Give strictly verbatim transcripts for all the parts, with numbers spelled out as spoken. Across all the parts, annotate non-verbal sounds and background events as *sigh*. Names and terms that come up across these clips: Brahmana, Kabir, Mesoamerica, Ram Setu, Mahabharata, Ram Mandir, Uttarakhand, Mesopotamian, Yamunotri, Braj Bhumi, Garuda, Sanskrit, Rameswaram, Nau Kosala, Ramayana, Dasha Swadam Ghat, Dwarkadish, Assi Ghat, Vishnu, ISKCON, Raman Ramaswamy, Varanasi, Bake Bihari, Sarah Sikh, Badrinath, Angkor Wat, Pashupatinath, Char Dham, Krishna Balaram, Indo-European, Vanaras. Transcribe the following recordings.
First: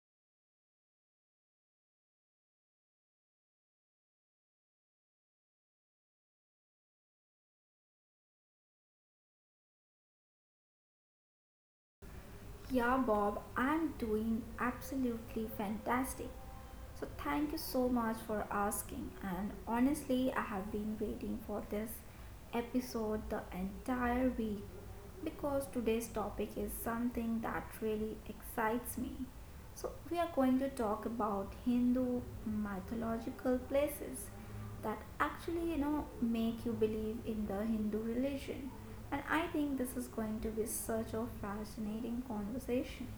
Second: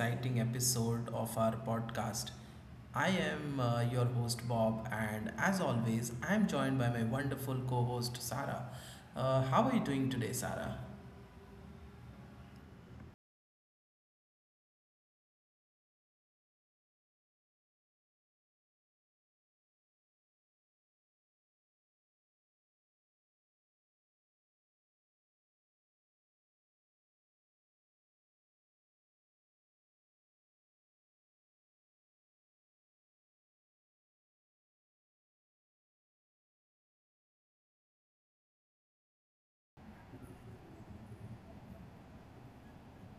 exciting episode of our podcast. I am uh, your host, Bob, and as always, I am joined by my wonderful co host, Sarah. Uh, how are you doing today, Sarah? Yeah, Bob, I'm doing absolutely fantastic. So, thank you so much for asking. And honestly, I have been waiting for this episode the entire week because today's topic is something that really excites me. So, we are going to talk about Hindu mythological places that actually you know make you believe in the hindu religion, and I think this is going to be such a fascinating conversation.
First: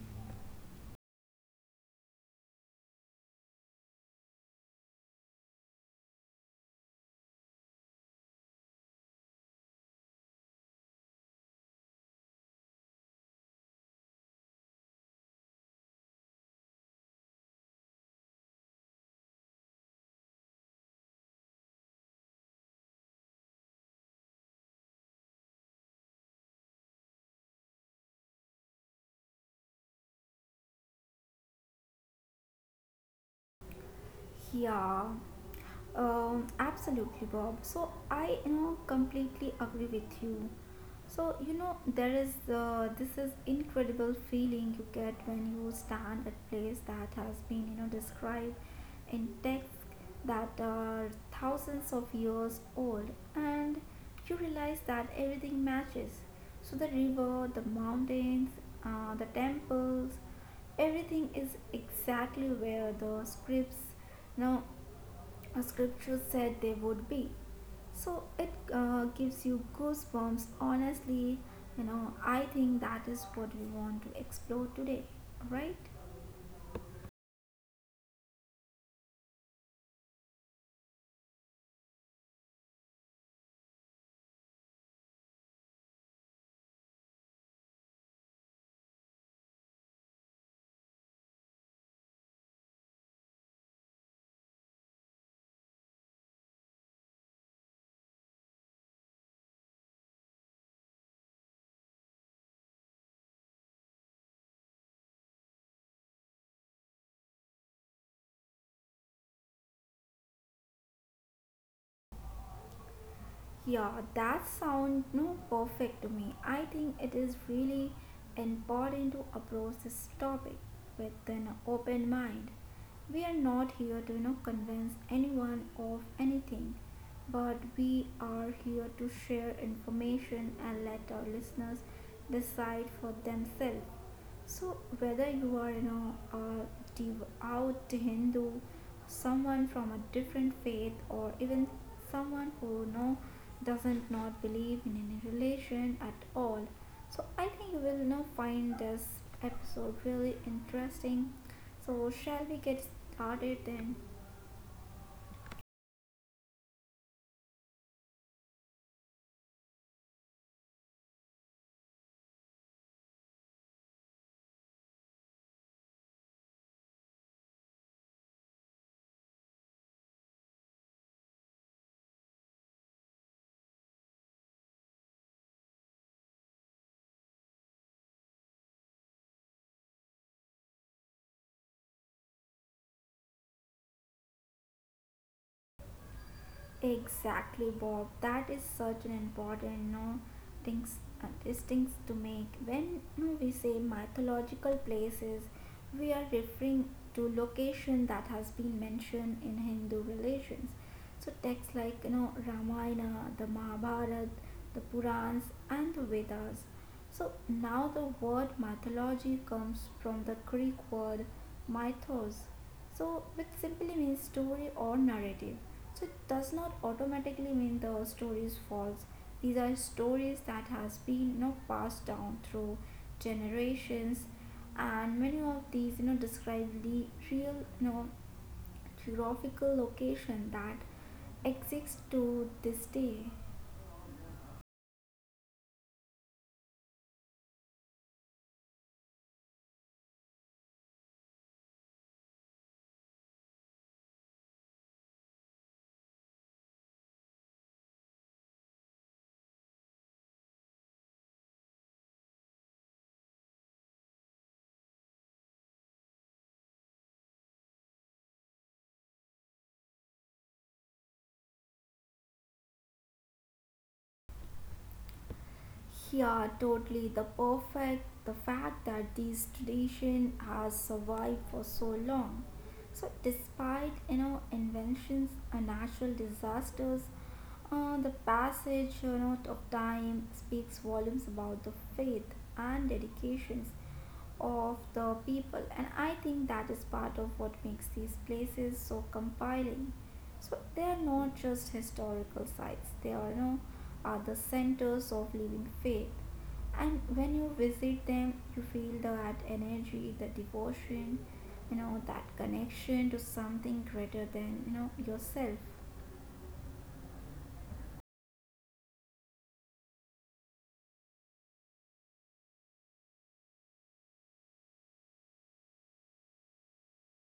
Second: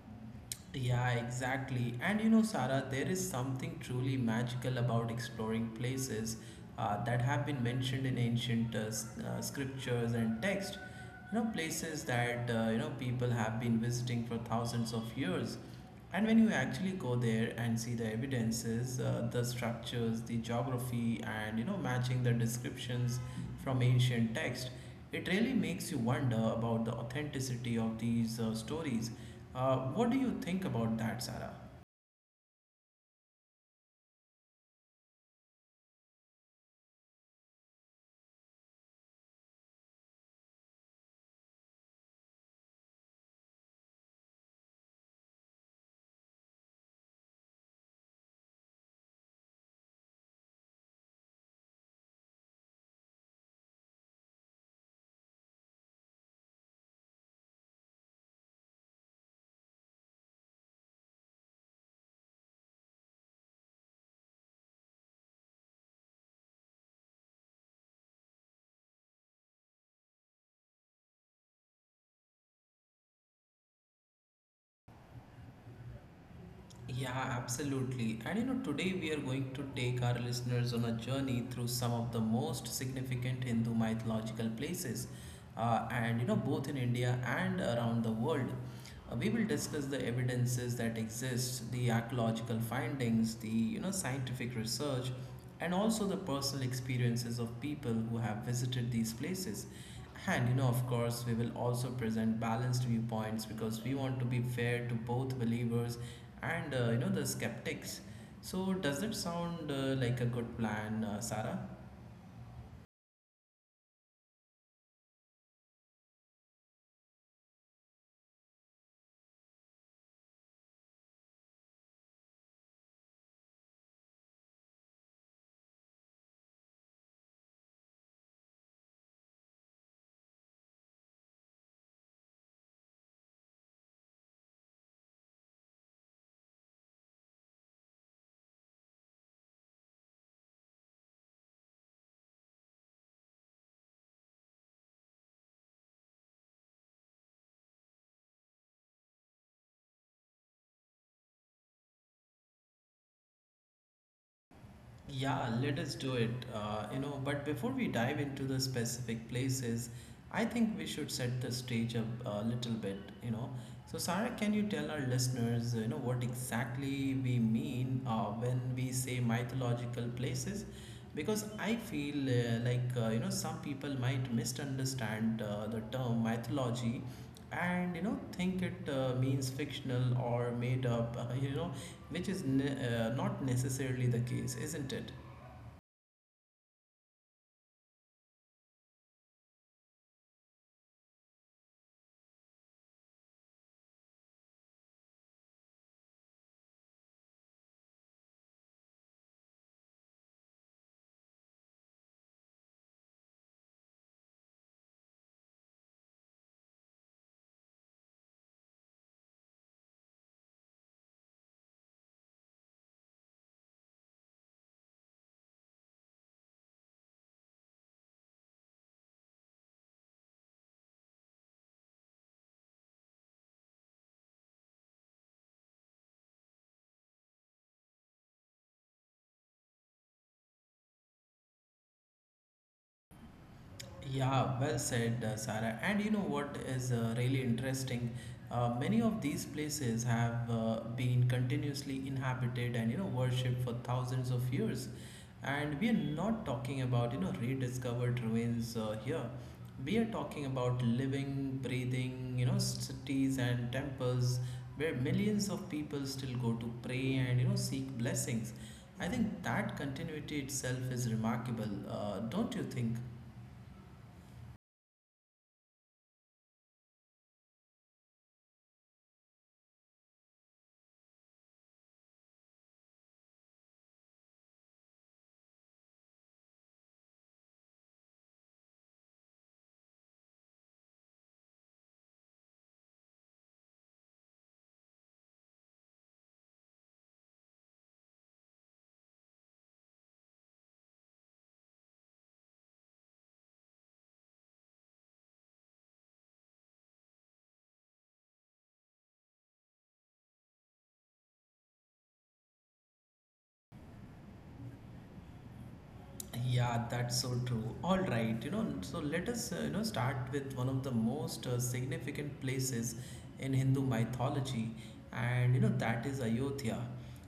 Yeah, exactly. And you know, Sarah, there is something truly magical about exploring places uh, that have been mentioned in ancient uh, s- uh, scriptures and text. You know, places that uh, you know people have been visiting for thousands of years. And when you actually go there and see the evidences, uh, the structures, the geography, and you know, matching the descriptions from ancient text, it really makes you wonder about the authenticity of these uh, stories. Uh, what do you think about that, Sarah? Yeah, um absolutely, Bob. So i, you know completely agree with you. So you know there is, uh, this is incredible feeling you get when you stand at place that has been you know described and texts that are thousands of years old, and you realize that everything matches. So, the river, the mountains, uh, the temples, everything is exactly where the scripts, no, uh, scriptures said they would be. So it uh, gives you goosebumps. Honestly, you know, I think that is what we want to explore today, right? Yeah, absolutely. And you know, today we are going to take our listeners on a journey through some of the most significant Hindu mythological places, uh, and you know, both in India and around the world. Uh, we will discuss the evidences that exist, the archaeological findings, the you know, scientific research, and also the personal experiences of people who have visited these places. And you know, of course, we will also present balanced viewpoints because we want to be fair to both believers and uh, you know the skeptics. So, does that sound uh, like a good plan, uh, Sarah? Yeah, that sound no perfect to me. I think it is really important to approach this topic with an open mind. We are not here to, you know, convince anyone of anything, but we are here to share information and let our listeners decide for themselves. So, whether you are, you know, a devout Hindu, someone from a different faith, or even someone who you know doesn't not believe in any religion at all, so I think you will, you know, find this episode really interesting. So, shall we get started then? Yeah, let us do it. Uh, you know, but before we dive into the specific places, I think we should set the stage up a little bit, you know. So, Sarah, can you tell our listeners, you know, what exactly we mean uh, when we say mythological places? Because I feel uh, like, uh, you know, some people might misunderstand uh, the term mythology and you know think it uh, means fictional or made up uh, you know, which is ne- uh, not necessarily the case, isn't it? Exactly, Bob. That is such an important no things, uh, distinct to make. When no, we say mythological places, we are referring to location that has been mentioned in Hindu religions. So texts like you know Ramayana, the Mahabharata, the Purans, and the Vedas. So now the word mythology comes from the Greek word mythos, so, which simply means story or narrative. So, it does not automatically mean the story is false. These are stories that has been, you know, passed down through generations, and many of these you know describe the real you know geographical location that exists to this day. Yeah, well said, uh, Sarah. And you know what is uh, really interesting? Uh, many of these places have uh, been continuously inhabited and you know worshipped for thousands of years. And we are not talking about you know rediscovered ruins uh, here. We are talking about living, breathing, you know, cities and temples where millions of people still go to pray and you know seek blessings. I think that continuity itself is remarkable, uh, don't you think? Yeah, totally. The perfect, the fact that this tradition has survived for so long. So, despite you know inventions and natural disasters, uh, the passage you know of time speaks volumes about the faith and dedications of the people, and I think that is part of what makes these places so compelling. So they are not just historical sites, they are, you know, are the centers of living faith. And when you visit them, you feel that energy, the devotion, you know, that connection to something greater than, you know, yourself. Yeah, that's so true. All right, you know, so let us, uh, you know, start with one of the most uh, significant places in Hindu mythology, and you know, that is Ayodhya.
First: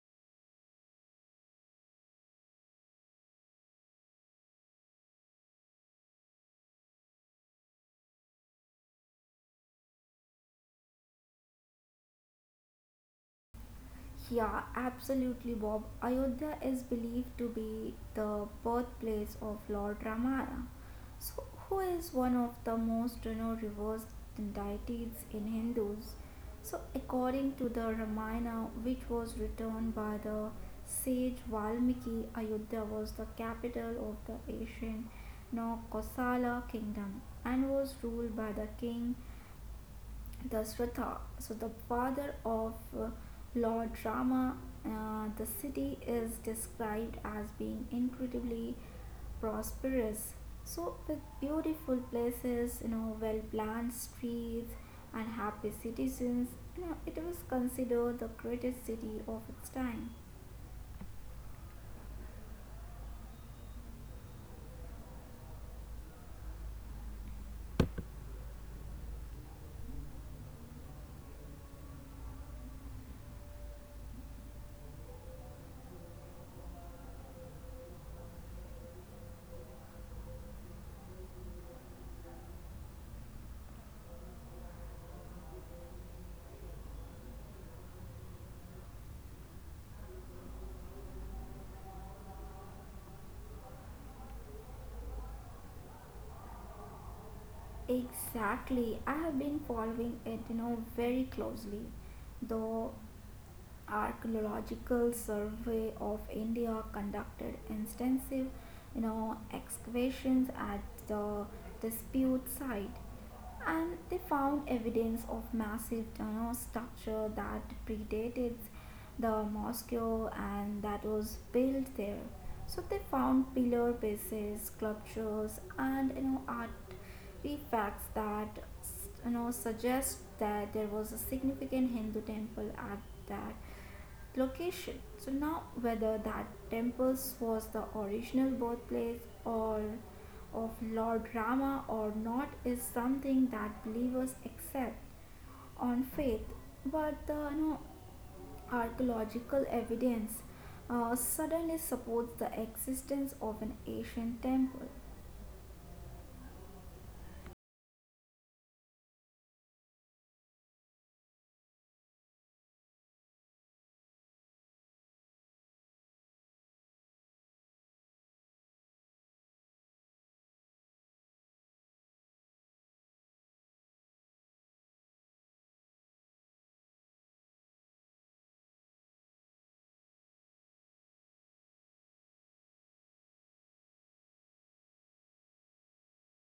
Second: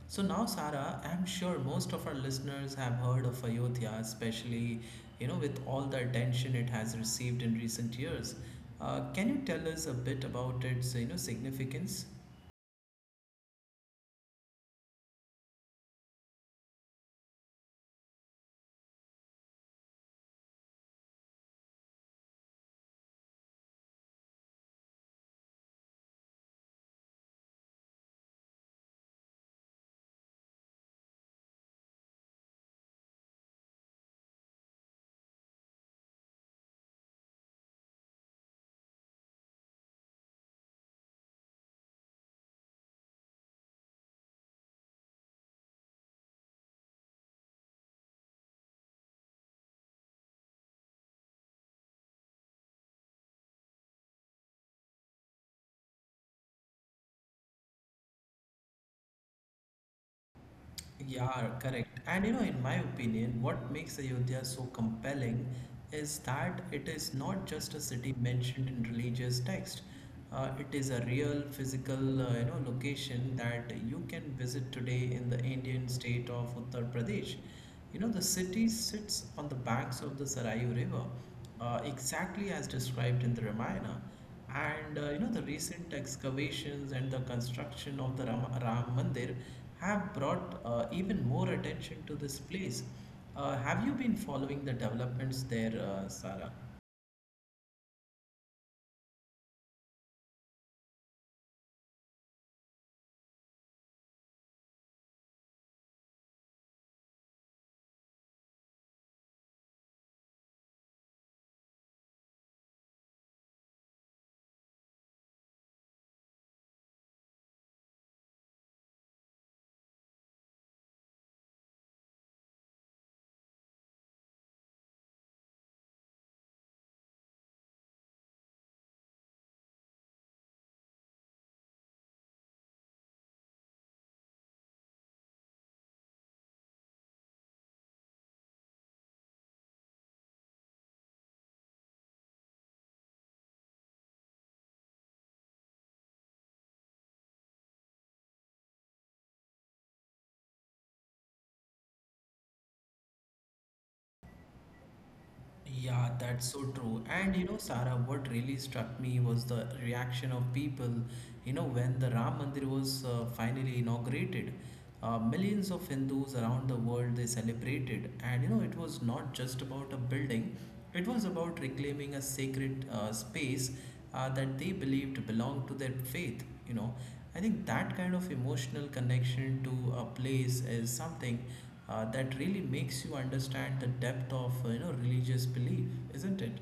So now, Sara, I'm sure most of our listeners have heard of Ayodhya, especially, you know, with all the attention it has received in recent years. Uh, can you tell us a bit about its, you know, significance? Yeah, absolutely, Bob. Ayodhya is believed to be the birthplace of Lord Ramayana, so who is one of the most renowned reversed deities in Hindus. So, according to the Ramayana, which was written by the sage Valmiki, Ayodhya was the capital of the ancient Nau Kosala kingdom and was ruled by the king the Swata, so the father of uh, Lord Rama. Uh, the city is described as being incredibly prosperous. So, with beautiful places, you know, well planned streets, and happy citizens, you know, it was considered the greatest city of its time. Yeah, correct. And you know, in my opinion, what makes Ayodhya so compelling is that it is not just a city mentioned in religious text. Uh, it is a real physical, uh, you know, location that you can visit today in the Indian state of Uttar Pradesh. You know, the city sits on the banks of the Sarayu River, uh, exactly as described in the Ramayana. And uh, you know, the recent excavations and the construction of the Ram, Ram Mandir have brought uh, even more attention to this place. Uh, have you been following the developments there, uh, Sarah? Exactly, I have been following it, you know, very closely, though Archaeological Survey of India conducted extensive, you know, excavations at the dispute site, and they found evidence of massive tunnel structure that predated the mosque and that was built there. So they found pillar bases, sculptures, and you know artifacts that you know suggest that there was a significant Hindu temple at that location. So now whether that temples was the original birthplace or of Lord Rama or not is something that believers accept on faith, but the, you know, archaeological evidence uh, suddenly supports the existence of an ancient temple. Yeah, that's so true. And you know, Sarah, what really struck me was the reaction of people, you know, when the Ram Mandir was uh, finally inaugurated. Uh, millions of Hindus around the world they celebrated, and you know, it was not just about a building, it was about reclaiming a sacred uh, space uh, that they believed belonged to their faith, you know. I think that kind of emotional connection to a place is something uh, that really makes you understand the depth of uh, you know religious belief, isn't it?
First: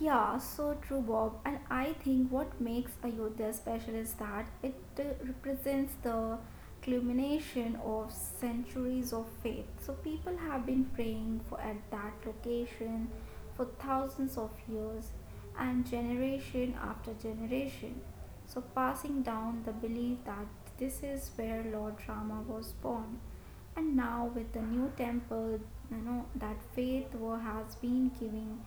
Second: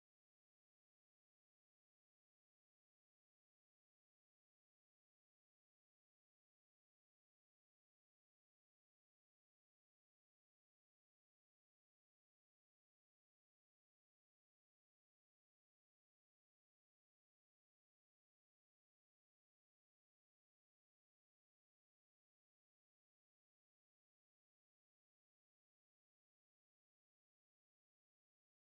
Yeah, so true, Bob. And I think what makes Ayodhya special is that it uh, represents the culmination of centuries of faith. So people have been praying for at that location for thousands of years and generation after generation. So passing down the belief that this is where Lord Rama was born. And now with the new temple, you know, that faith wa- has been giving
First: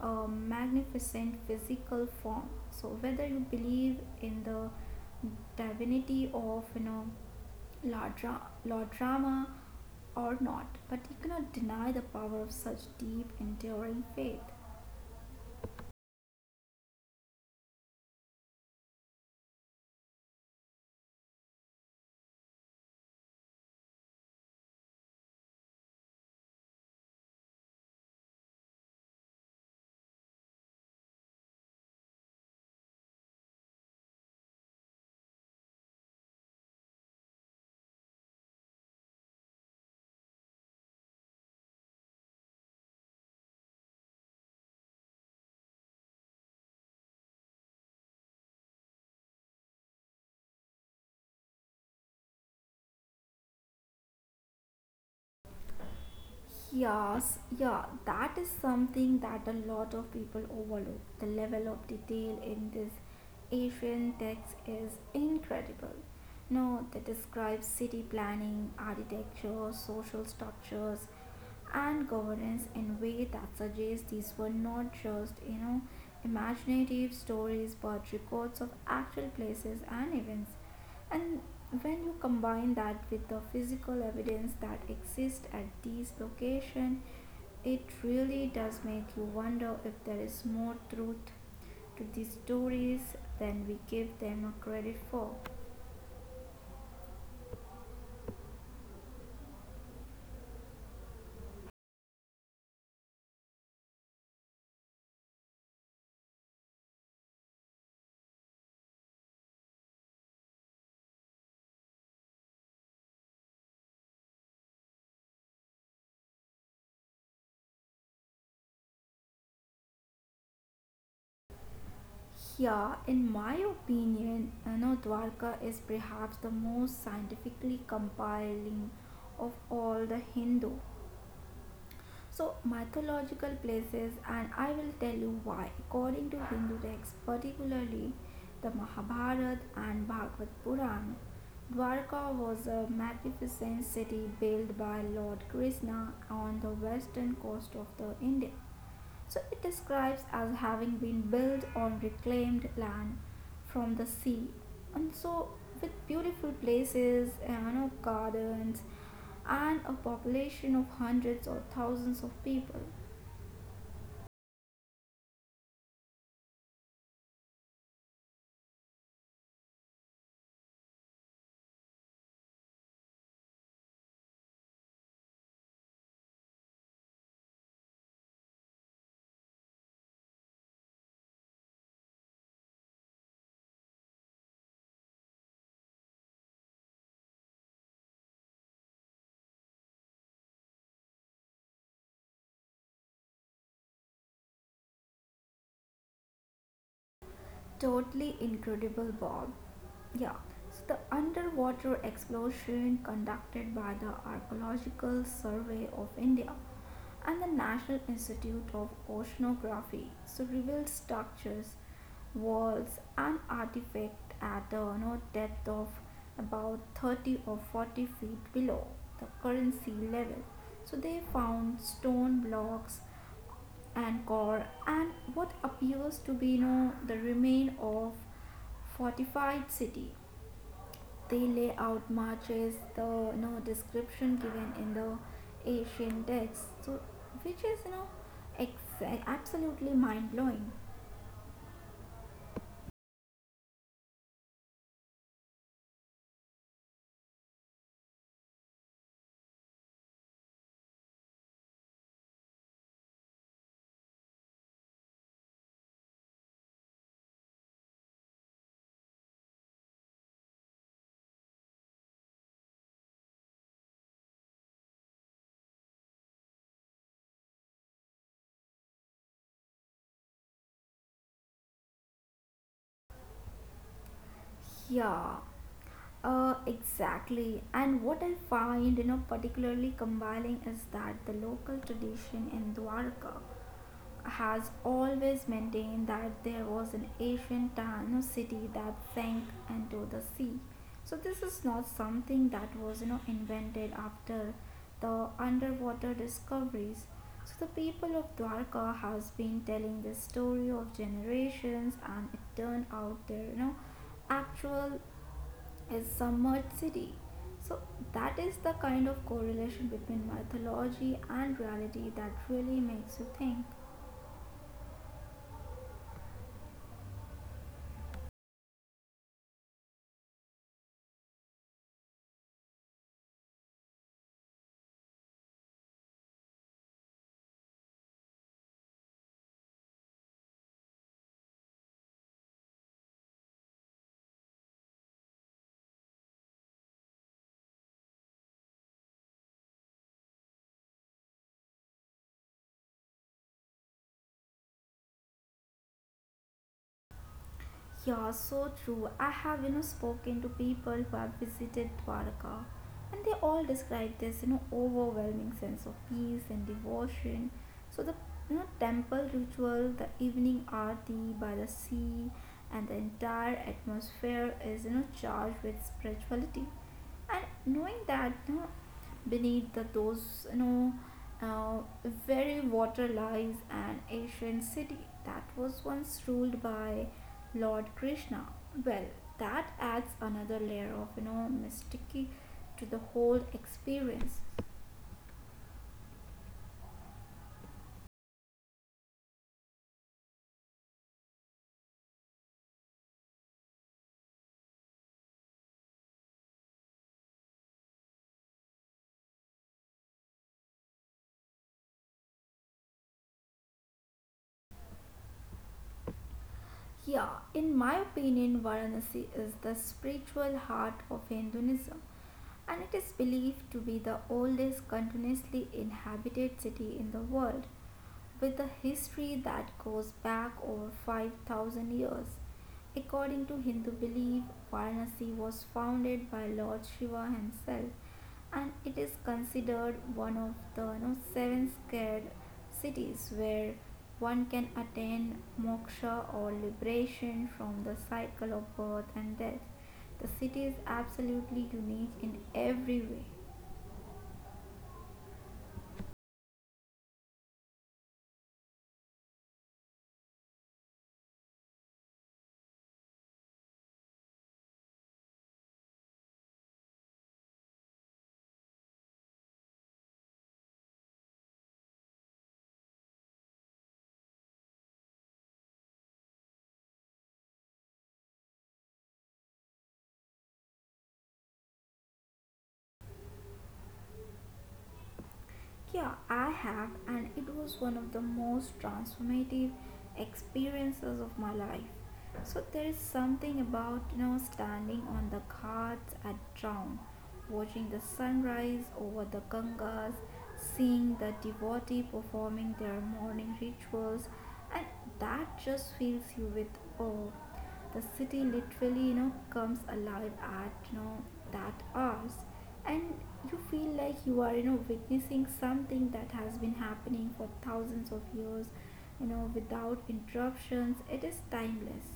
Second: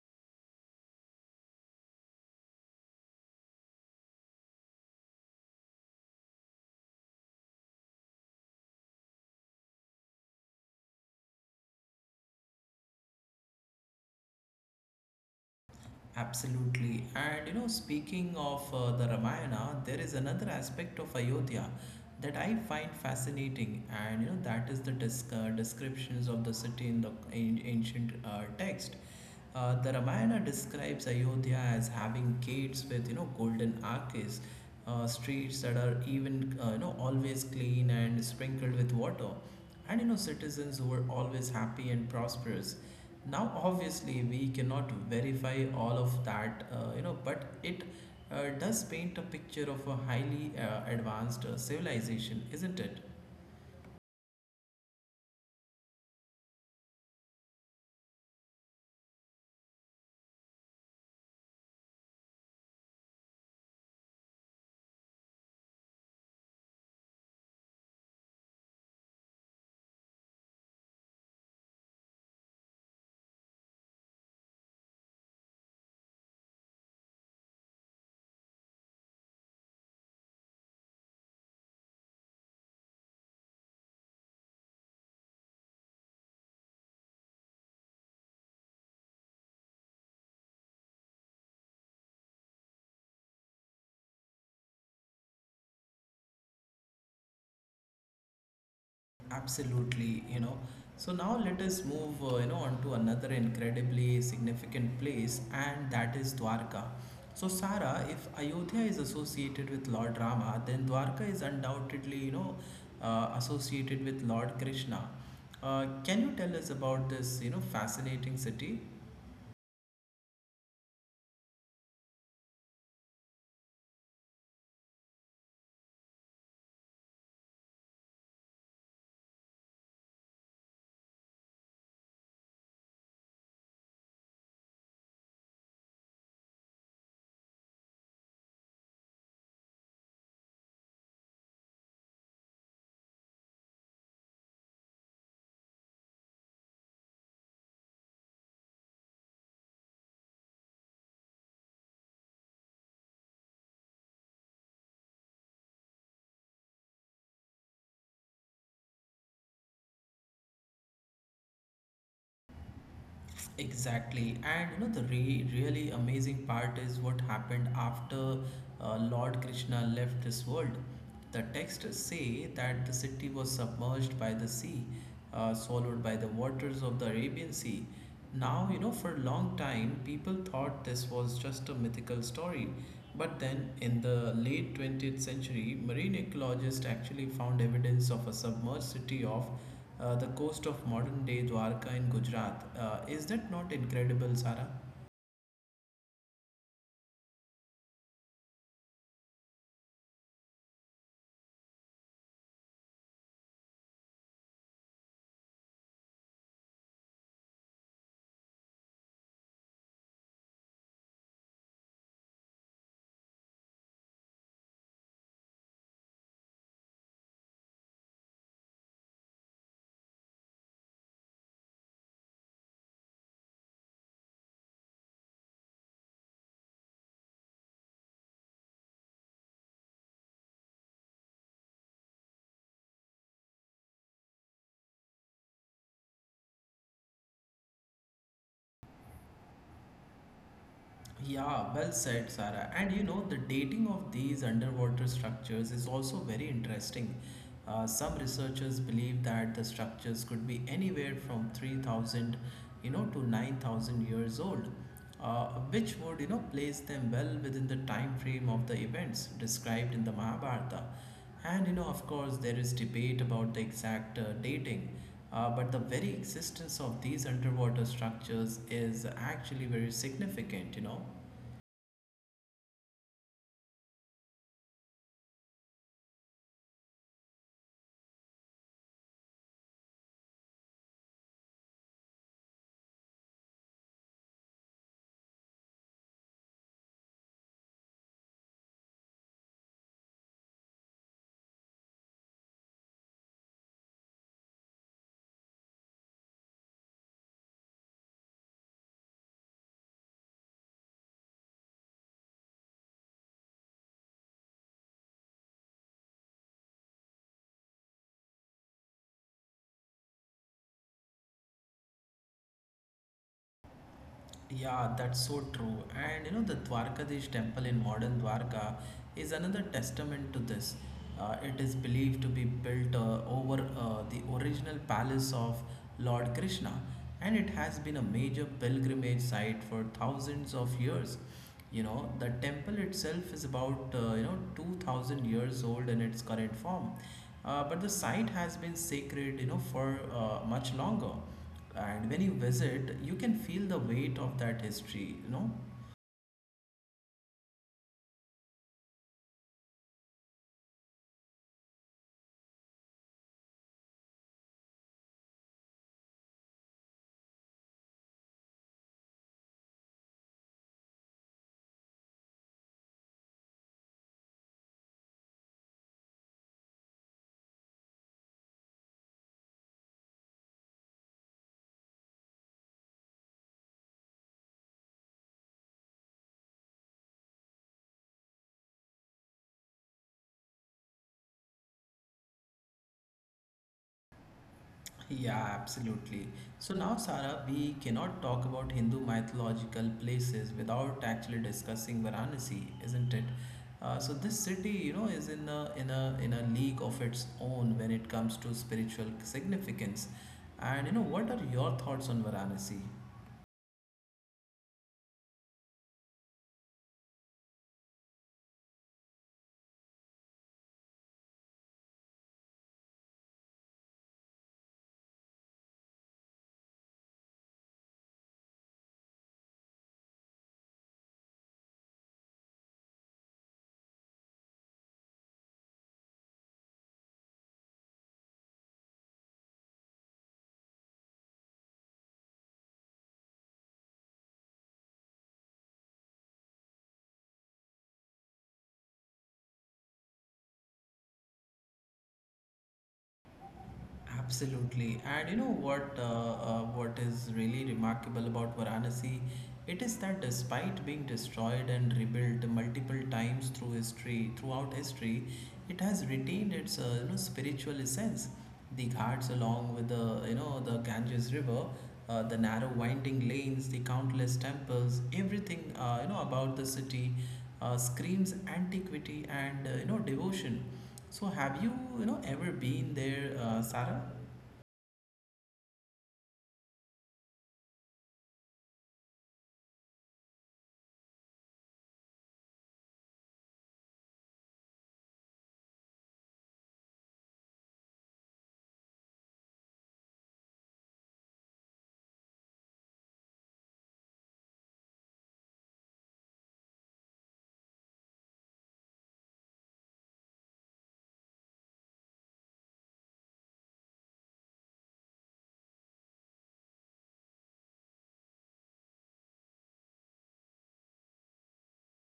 a magnificent physical form. So whether you believe in the divinity of you know Lord Ra- Lord Rama, or not, but you cannot deny the power of such deep, enduring faith. Absolutely. And you know, speaking of uh, the Ramayana, there is another aspect of Ayodhya that I find fascinating, and you know, that is the disc- uh, descriptions of the city in the an- ancient uh, text. Uh, the Ramayana describes Ayodhya as having gates with you know golden arches, uh, streets that are even uh, you know always clean and sprinkled with water, and you know citizens who were always happy and prosperous. Now obviously we cannot verify all of that, uh, you know, but it uh, does paint a picture of a highly uh, advanced uh, civilization, isn't it? Yes, yeah, that is something that a lot of people overlook. The level of detail in this Asian text is incredible. No, they describe city planning, architecture, social structures, and governance in way that suggests these were not just, you know, imaginative stories but records of actual places and events. And when you combine that with the physical evidence that exists at these locations, it really does make you wonder if there is more truth to these stories than we give them credit for. Absolutely, you know. So now let us move, uh, you know, on to another incredibly significant place, and that is Dwarka. So, Sara, if Ayodhya is associated with Lord Rama, then Dwarka is undoubtedly, you know, uh, associated with Lord Krishna. Uh, can you tell us about this, you know, fascinating city? Here, in my opinion, you know, Dwarka is perhaps the most scientifically compelling of all the Hindu, so, mythological places, and I will tell you why. According to Hindu texts, particularly the Mahabharata and Bhagavad Puran, Dwarka was a magnificent city built by Lord Krishna on the western coast of the India. So it describes as having been built on reclaimed land from the sea. And so with beautiful places, you know, gardens and a population of hundreds or thousands of people. Exactly, and you know the re- really amazing part is what happened after uh, Lord Krishna left this world. The texts say that the city was submerged by the sea, uh, swallowed by the waters of the Arabian Sea. Now, you know, for a long time, people thought this was just a mythical story. But then, in the late twentieth century, marine ecologists actually found evidence of a submerged city of uh, the coast of modern day Dwarka in Gujarat. Uh, is that not incredible, Sara? Totally incredible, Bob. Yeah, so the underwater exploration conducted by the Archaeological Survey of India and the National Institute of Oceanography so revealed structures, walls, and artifacts at a, you know, depth of about thirty or forty feet below the current sea level. So they found stone blocks, Angkor and what appears to be, you know, the remain of fortified city. They lay out matches the, you know, description given in the ancient texts, so which is you know ex- absolutely mind blowing. Yeah, well said, Sara. And you know, the dating of these underwater structures is also very interesting. Uh, some researchers believe that the structures could be anywhere from three thousand, you know, to nine thousand years old, uh, which would, you know, place them well within the time frame of the events described in the Mahabharata. And you know, of course, there is debate about the exact uh, dating, uh, but the very existence of these underwater structures is actually very significant, you know. Yeah, uh, exactly. And what I find, you know, particularly compelling is that the local tradition in Dwarka has always maintained that there was an ancient town or city that sank into the sea. So this is not something that was you know invented after the underwater discoveries. So the people of Dwarka has been telling this story of generations and it turned out their you know actual is submerged city. So that is the kind of correlation between mythology and reality that really makes you think. Yeah, that's so true. And you know, the Dwarkadish temple in modern Dwarka is another testament to this. Uh, it is believed to be built uh, over uh, the original palace of Lord Krishna, and it has been a major pilgrimage site for thousands of years. You know, the temple itself is about uh, you know two thousand years old in its current form, uh, but the site has been sacred you know for uh, much longer, and when you visit, you can feel the weight of that history, you know? Yeah, so true. I have, you know, spoken to people who have visited Dwarka and they all describe this, you know, overwhelming sense of peace and devotion. So the you know temple ritual, the evening aarti by the sea and the entire atmosphere is, you know, charged with spirituality. And knowing that, you know, beneath the those, you know, uh, very water lies an ancient city that was once ruled by Lord Krishna. Well, that adds another layer of you know mysticy to the whole experience. Yeah, absolutely. So now, Sarah, we cannot talk about Hindu mythological places without actually discussing Varanasi, isn't it? Uh, so this city, you know, is in a in a in a league of its own when it comes to spiritual significance. And you know, what are your thoughts on Varanasi? Yeah, in my opinion, Varanasi is the spiritual heart of Hinduism and it is believed to be the oldest continuously inhabited city in the world with a history that goes back over five thousand years. According to Hindu belief, Varanasi was founded by Lord Shiva himself and it is considered one of the, you know, seven sacred cities where one can attain moksha or liberation from the cycle of birth and death. The city is absolutely unique in every way. Absolutely, and you know what? Uh, uh, what is really remarkable about Varanasi, it is that despite being destroyed and rebuilt multiple times through history, throughout history, it has retained its uh, you know spiritual essence. The ghats, along with the you know the Ganges River, uh, the narrow winding lanes, the countless temples, everything uh, you know about the city uh, screams antiquity and uh, you know devotion. So have you, you know, ever been there, uh, Sarah? Yeah, I have, and it was one of the most transformative experiences of my life. So there is something about you know standing on the ghats at dawn, watching the sunrise over the Gangas, seeing the devotee performing their morning rituals, and that just fills you with awe. The city literally, you know, comes alive at you know that hours, and you feel like you are, you know, witnessing something that has been happening for thousands of years, you know, without interruptions. It is timeless.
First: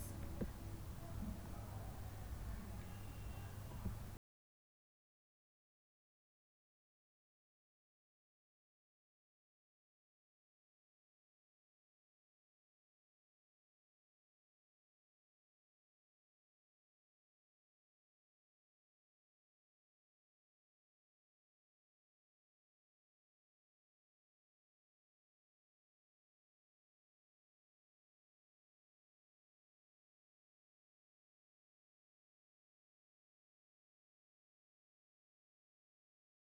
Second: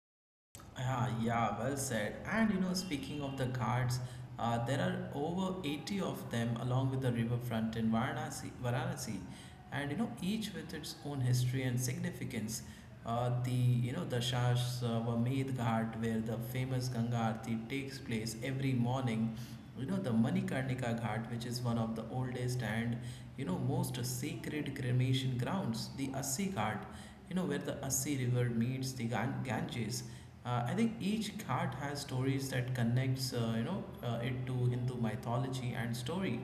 Ah, yeah, well said. And you know, speaking of the ghats, uh, there are over eighty of them along with the riverfront in Varanasi, Varanasi, and you know, each with its own history and significance. Uh, the you know the Shashwamed Ghat, where the famous Ganga Aarti takes place every morning. You know the Manikarnika Ghat, which is one of the oldest and you know most sacred cremation grounds. The Assi Ghat, you know where the Assi River meets the Gan- Ganges. Uh, I think each card has stories that connects, uh, you know, uh, it to Hindu mythology and story.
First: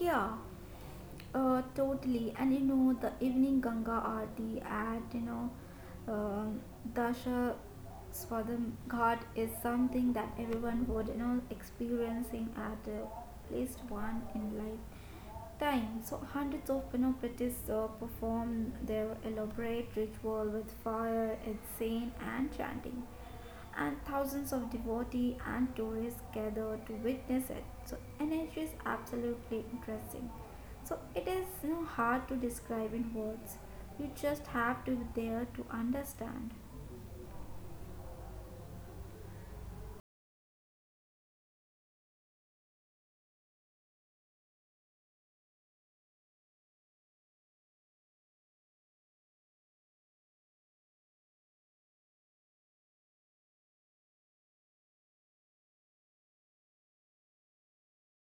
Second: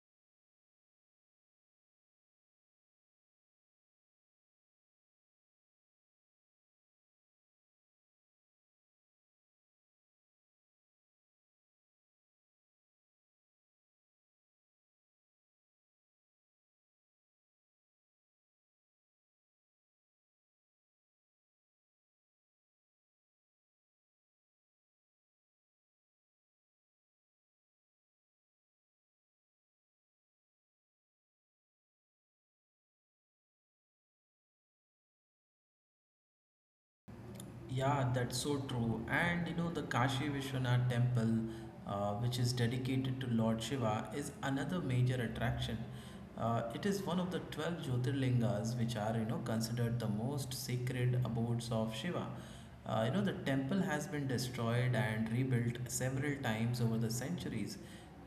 Yeah, uh, totally. And you know, the evening Ganga Aarti at, you know, um Dasha Swadam Ghat is something that everyone would, you know, experiencing at uh, least one in life time. So hundreds of Panoplites uh, perform their elaborate ritual with fire, incense, and chanting, and thousands of devotees and tourists gather to witness it. So energy is absolutely interesting. So it is, you know, hard to describe in words. You just have to be there to understand. Yeah, that's so true. And you know, the Kashi Vishwanath temple, uh, which is dedicated to Lord Shiva, is another major attraction. Uh, it is one of the twelve Jyotirlingas, which are, you know, considered the most sacred abodes of Shiva. Uh, you know, the temple has been destroyed and rebuilt several times over the centuries,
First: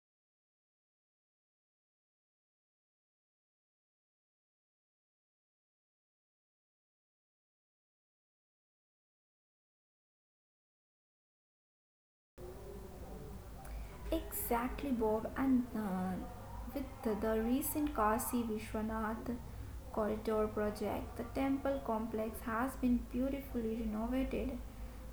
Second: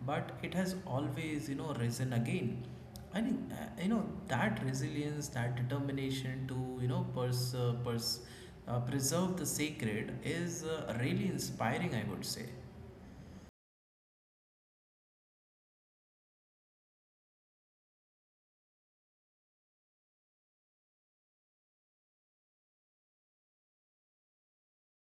but it has always, you know, risen again. I think, uh, you know, that resilience, that determination to, you know, pers- uh, pers- uh, preserve the sacred is uh, really inspiring, I would say. Exactly, Bob. And uh, with the, the recent Kashi Vishwanath corridor project, the temple complex has been beautifully renovated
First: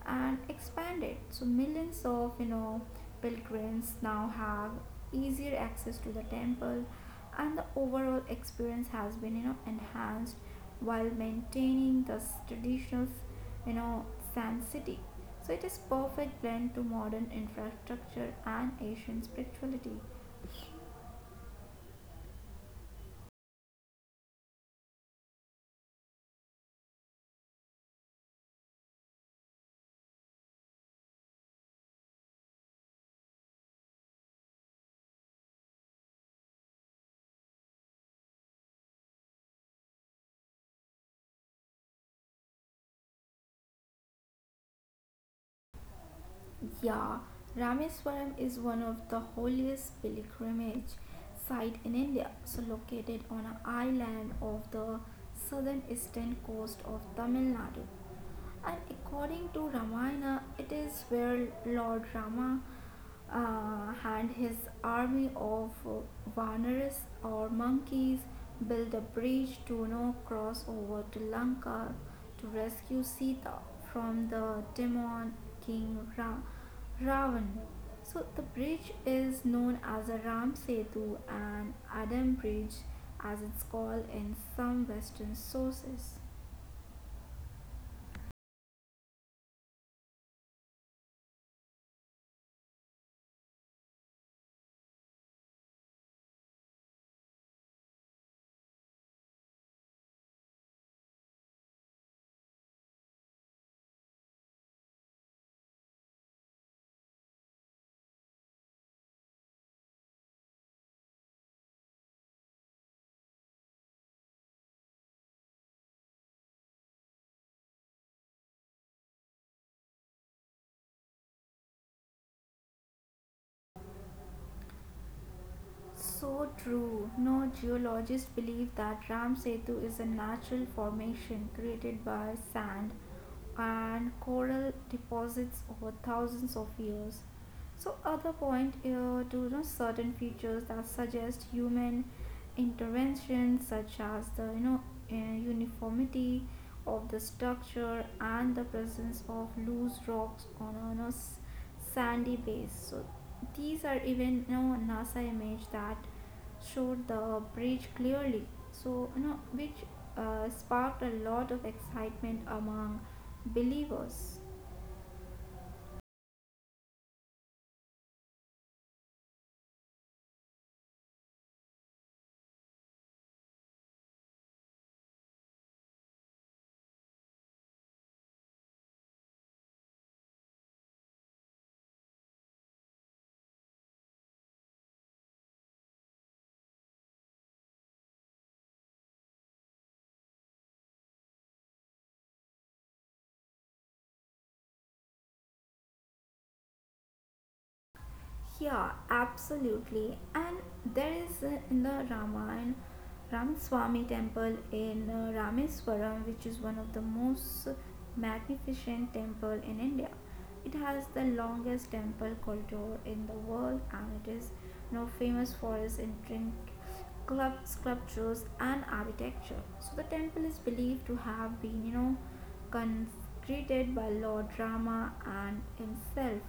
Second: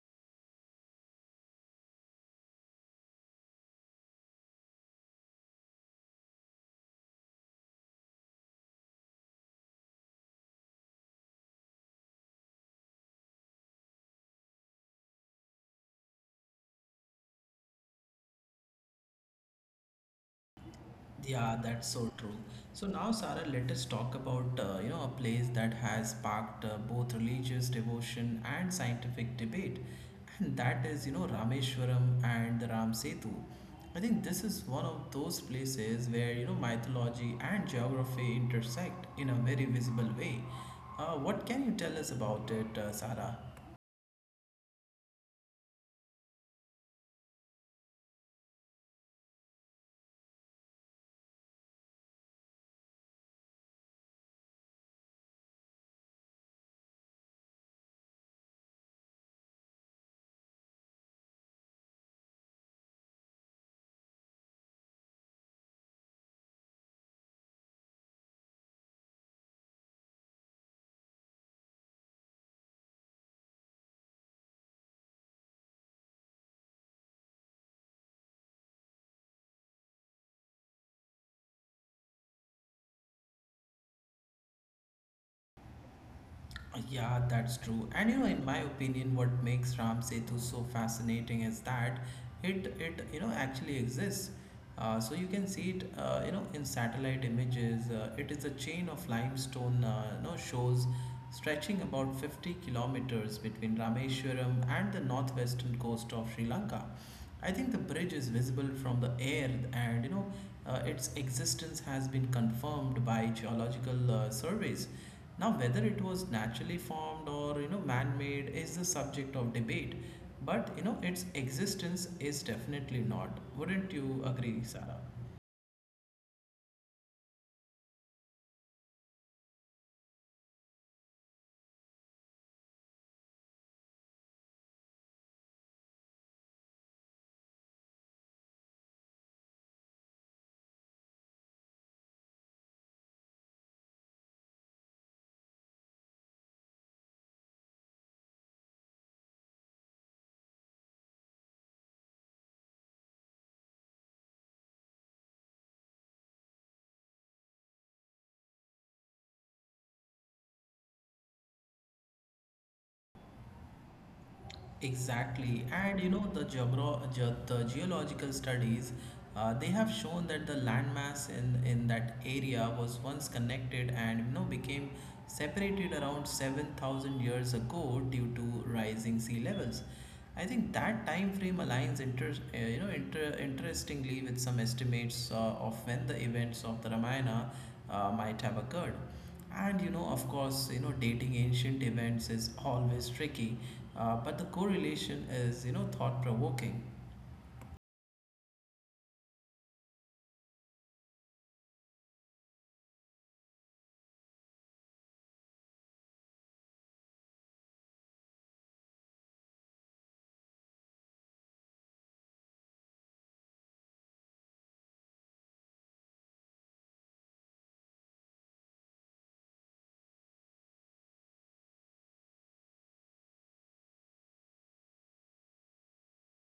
and expanded. So millions of you know pilgrims now have easier access to the temple, and the overall experience has been you know enhanced while maintaining the traditional you know sanctity. So it is perfect blend to modern infrastructure and Asian spirituality. Yeah, that's so true. So now, Sarah, let us talk about uh, you know a place that has sparked uh, both religious devotion and scientific debate, and that is you know Rameshwaram and the Ram Setu. I think this is one of those places where you know mythology and geography intersect in a very visible way. Uh, What can you tell us about it, uh, Sarah? Yeah, Rameswaram is one of the holiest pilgrimage site in India, so located on an island off the southern eastern coast of Tamil Nadu. And according to Ramayana, it is where Lord Rama uh, and his army of Vanaras or monkeys built a bridge to no cross over to Lanka to rescue Sita from the demon king Ra- Ravan. So the bridge is known as a Ram Setu and Adam Bridge as it's called in some western sources. Yeah, that's true. And you know, in my opinion, what makes Ram Setu so fascinating is that it it you know actually exists. Uh, so you can see it uh, you know in satellite images. Uh, it is a chain of limestone uh, you know shows stretching about fifty kilometers between Rameshwaram and the northwestern coast of Sri Lanka. I think the bridge is visible from the air, and you know uh, its existence has been confirmed by geological uh, surveys. Now, whether it was naturally formed or you know man-made is the subject of debate, but you know its existence is definitely not. Wouldn't you agree, Sarah? So true. No, geologists believe that Ram Setu is a natural formation created by sand and coral deposits over thousands of years. So, other point uh, to, you know, certain features that suggest human intervention, such as the you know uh, uniformity of the structure and the presence of loose rocks on a, you know, s- sandy base. So, these are even, you know, NASA image that showed the bridge clearly. So you know which uh, sparked a lot of excitement among believers. Exactly, and you know the geogro- ge- the geological studies, uh, they have shown that the landmass in in that area was once connected and you know became separated around seven thousand years ago due to rising sea levels. I think that time frame aligns inter- uh, you know inter- interestingly with some estimates uh, of when the events of the Ramayana uh, might have occurred. And you know, of course, you know, dating ancient events is always tricky, uh, but the correlation is, you know, thought provoking. Yeah, absolutely. And there is, uh, in the Raman Ramaswamy temple in uh, Rameswaram, which is one of the most magnificent temple in India. It has the longest temple corridor in the world, and it is, you know, famous for its intricate club sculptures and architecture. So the temple is believed to have been, you know, consecrated by Lord Rama and himself.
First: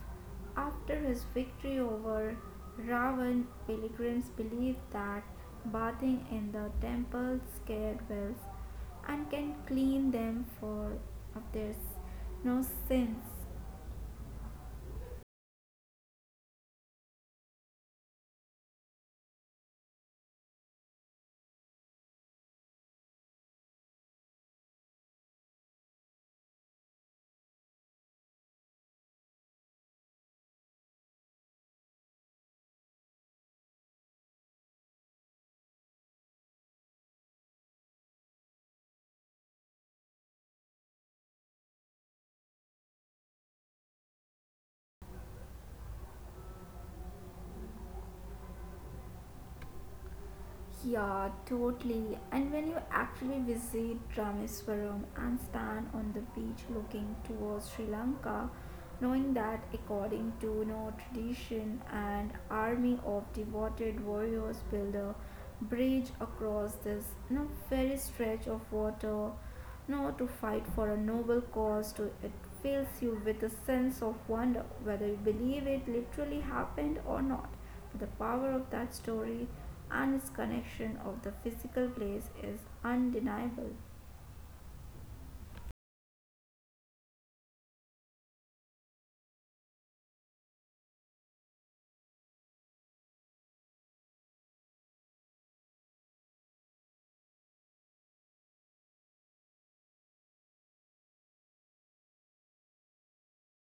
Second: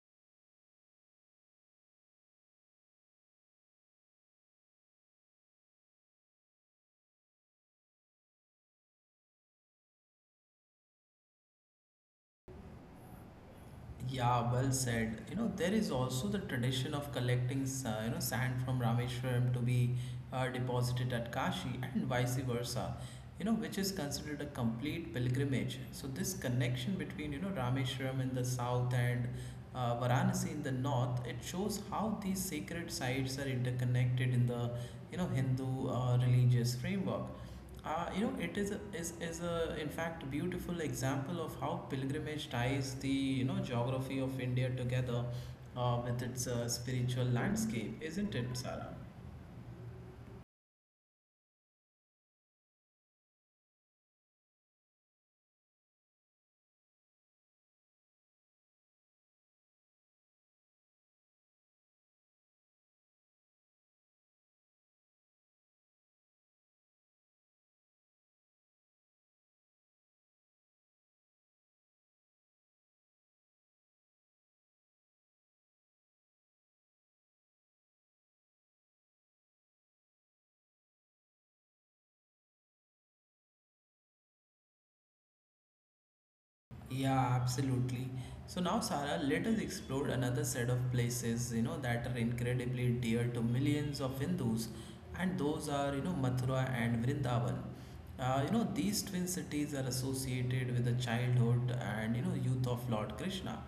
After his victory over Ravan, pilgrims believe that bathing in the temple's sacred wells and can clean them for of their no sins. Yeah, well said. You know, there is also the tradition of collecting, sa- you know, sand from Rameshwaram to be uh, deposited at Kashi and vice versa, you know, which is considered a complete pilgrimage. So this connection between, you know, Rameshwaram in the south and uh, Varanasi in the north, it shows how these sacred sites are interconnected in the, you know, Hindu uh, religious framework. Uh, you know, it is a, is, is a, in fact, beautiful example of how pilgrimage ties the, you know, geography of India together uh, with its uh, spiritual landscape, isn't it, Sarah? Yeah, totally. And when you actually visit Rameswaram and stand on the beach looking towards Sri Lanka, knowing that according to, you know, tradition, an army of devoted warriors build a bridge across this, you know, very stretch of water nor to fight for a noble cause. To, it fills you with a sense of wonder whether you believe it literally happened or not. But the power of that story and its connection of the physical place is undeniable. Yeah, absolutely. So now, Sarah, let us explore another set of places, you know, that are incredibly dear to millions of Hindus, and those are, you know, Mathura and Vrindavan. Uh, you know, these twin cities are associated with the childhood and, you know, youth of Lord Krishna.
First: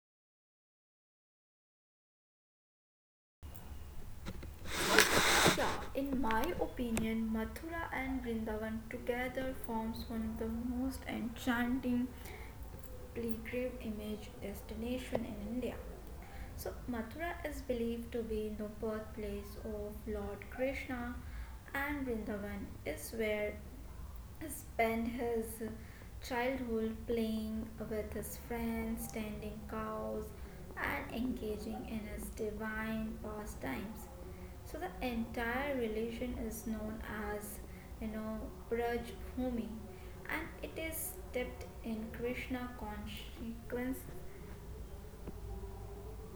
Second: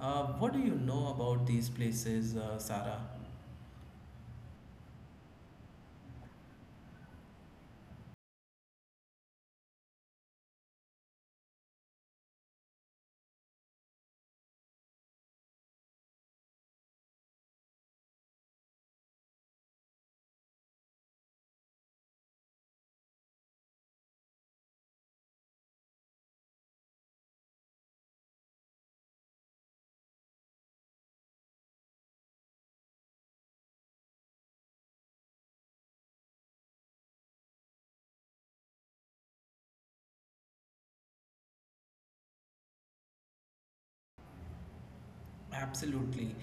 Uh, what do you know about these places, uh, Sarah? Yeah, in my opinion, Mathura and Vrindavan together forms one of the most enchanting pilgrim image destination in India. So Mathura is believed to be the birthplace of Lord Krishna and Vrindavan is where spent his childhood playing with his friends, tending cows, and engaging in his divine pastimes. So the entire religion is known as, you know, Braj Bhumi, and it is steeped in Krishna consciousness. Absolutely.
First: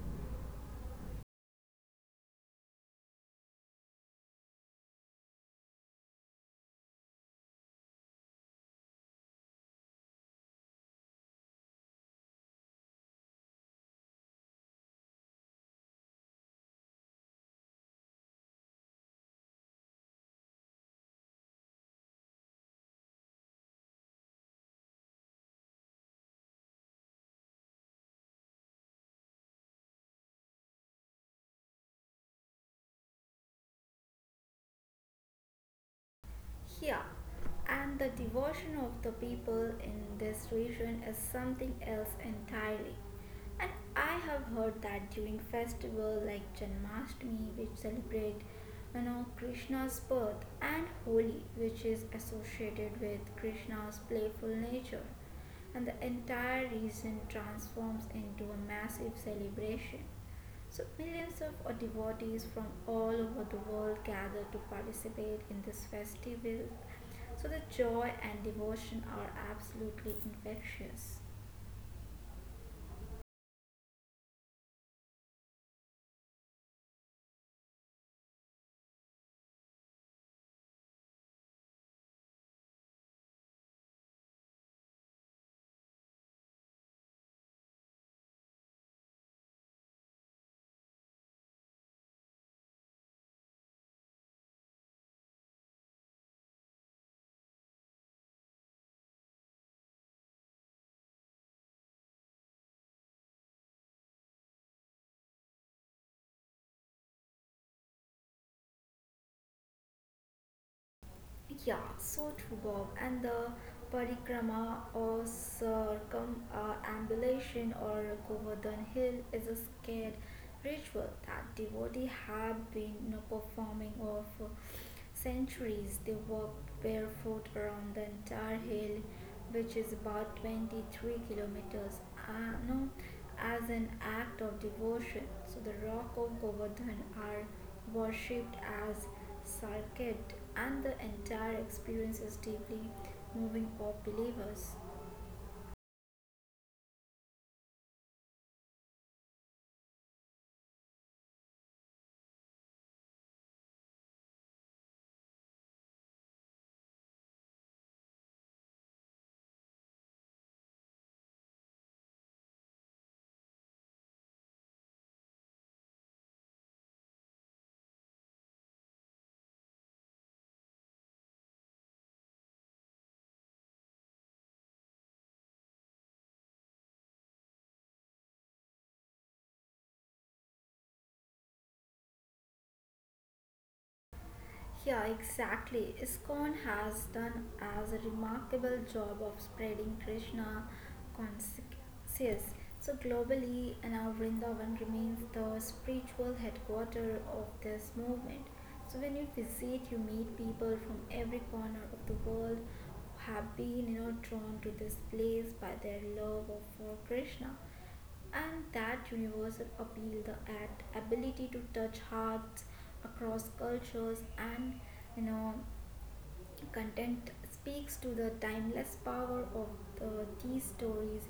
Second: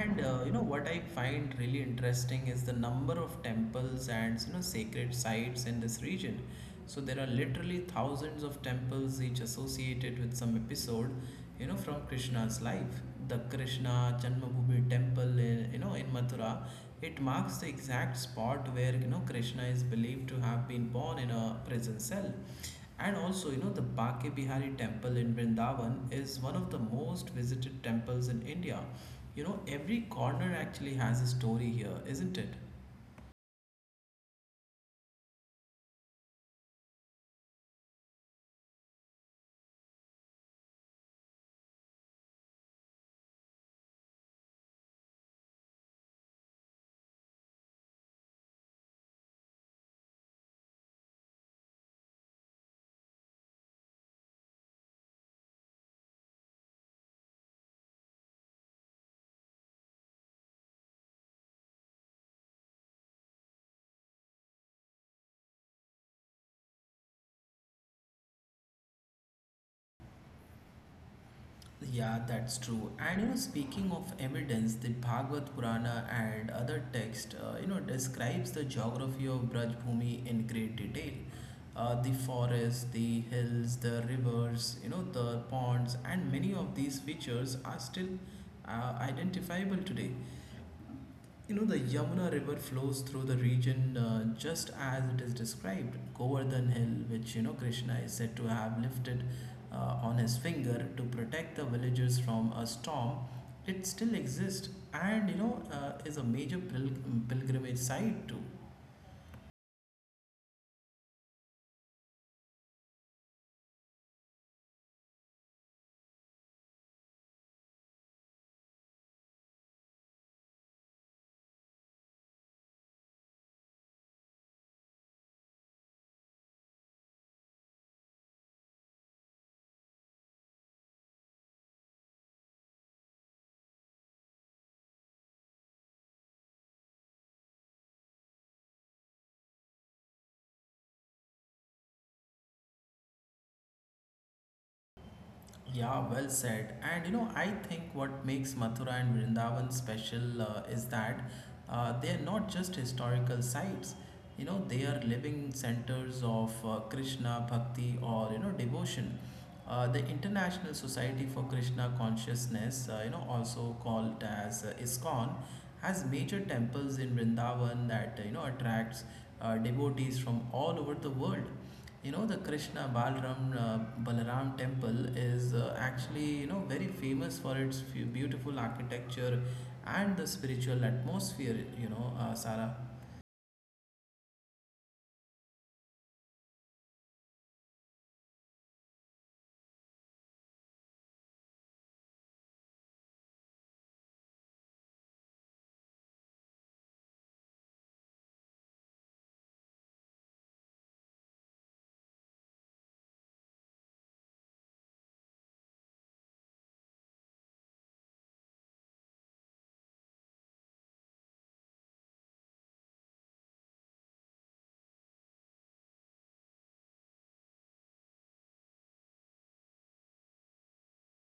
And uh, you know what I find really interesting is the number of temples and you know sacred sites in this region. So there are literally thousands of temples each associated with some episode, you know, from Krishna's life. The Krishna Janmabhoomi temple in, you know in Mathura, it marks the exact spot where you know Krishna is believed to have been born in a prison cell. And also, you know, the Bake Bihari temple in Vrindavan is one of the most visited temples in India. You know, every corner actually has a story here, isn't it? Yeah, and the devotion of the people in this region is something else entirely. And I have heard that during festivals like Janmashtami, which celebrate, you know, Krishna's birth, and Holi, which is associated with Krishna's playful nature, and the entire region transforms into a massive celebration. So, millions of devotees from all over the world gather to participate in this festival. So, the joy and devotion are absolutely infectious. Yeah, that's true. And you know, speaking of evidence, the Bhagavad Purana and other text, uh, you know, describes the geography of Brajbhumi in great detail. Uh, the forests, the hills, the rivers, you know, the ponds, and many of these features are still uh, identifiable today. You know, the Yamuna River flows through the region uh, just as it is described. Govardhan Hill, which you know Krishna is said to have lifted uh, on his finger to protect the villagers from a storm, it still exists and you know uh, is a major pil- pilgrimage site too. Yeah, so true, Bob. And the parikrama or circumambulation or Govardhan hill is a scared ritual that devotees have been, you know, performing of for centuries. They walk barefoot around the entire hill, which is about twenty-three kilometers, uh, no, as an act of devotion. So the rock of Govardhan are worshipped as circuit, and the entire experience is deeply moving for believers. Yeah, well said. And you know, I think what makes Mathura and Vrindavan special uh, is that uh, they are not just historical sites. You know, they are living centers of uh, Krishna bhakti or you know devotion. Uh, the International Society for Krishna Consciousness, uh, you know, also called as uh, ISKCON, has major temples in Vrindavan that uh, you know attracts uh, devotees from all over the world. You know, the Krishna Balaram uh, Balaram temple is uh, actually, you know, very famous for its few beautiful architecture and the spiritual atmosphere, you know, uh, Sarah. Yeah, exactly. ISKCON has done as a remarkable job of spreading Krishna consciousness. So globally, and now Vrindavan remains the spiritual headquarters of this movement. So when you visit, you meet people from every corner of the world who have been, you know, drawn to this place by their love of for Krishna. And that universal appeal, the act, ability to touch hearts across cultures and, you know, content speaks to the timeless power of the, these stories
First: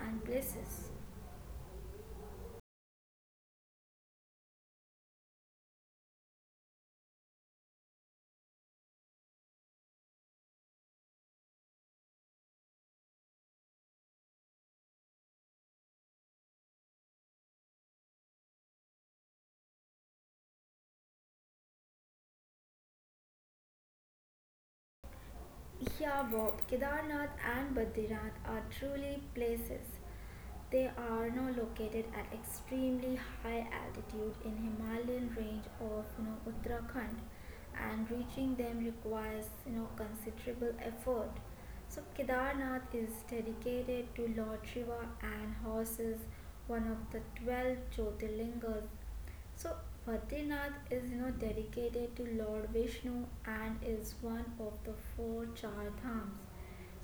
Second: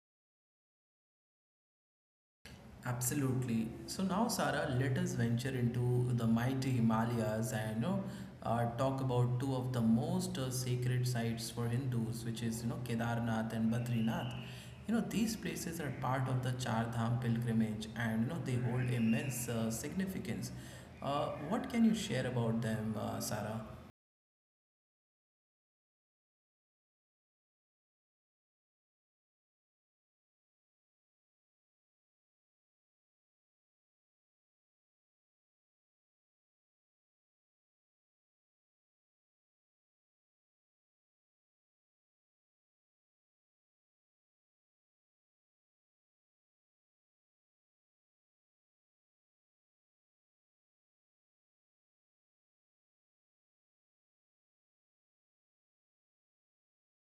and places. Absolutely. So now, Sarah, let us venture into the mighty Himalayas and you know, uh, talk about two of the most uh, sacred sites for Hindus, which is you know Kedarnath and Badrinath. You know these places are part of the Char Dham pilgrimage, and you know they hold immense uh, significance. Uh, what can you share about them, uh, Sarah? Yeah, Bob, Kedarnath and Badrinath are truly places. They are now located at extremely high altitude in Himalayan range of, you know, Uttarakhand, and reaching them requires, you know, considerable effort. So Kedarnath is dedicated to Lord Shiva and houses one of the twelve Jyotirlingas. So Badrinath is, you know, dedicated to Lord Vishnu and is one of the four Char Dhams.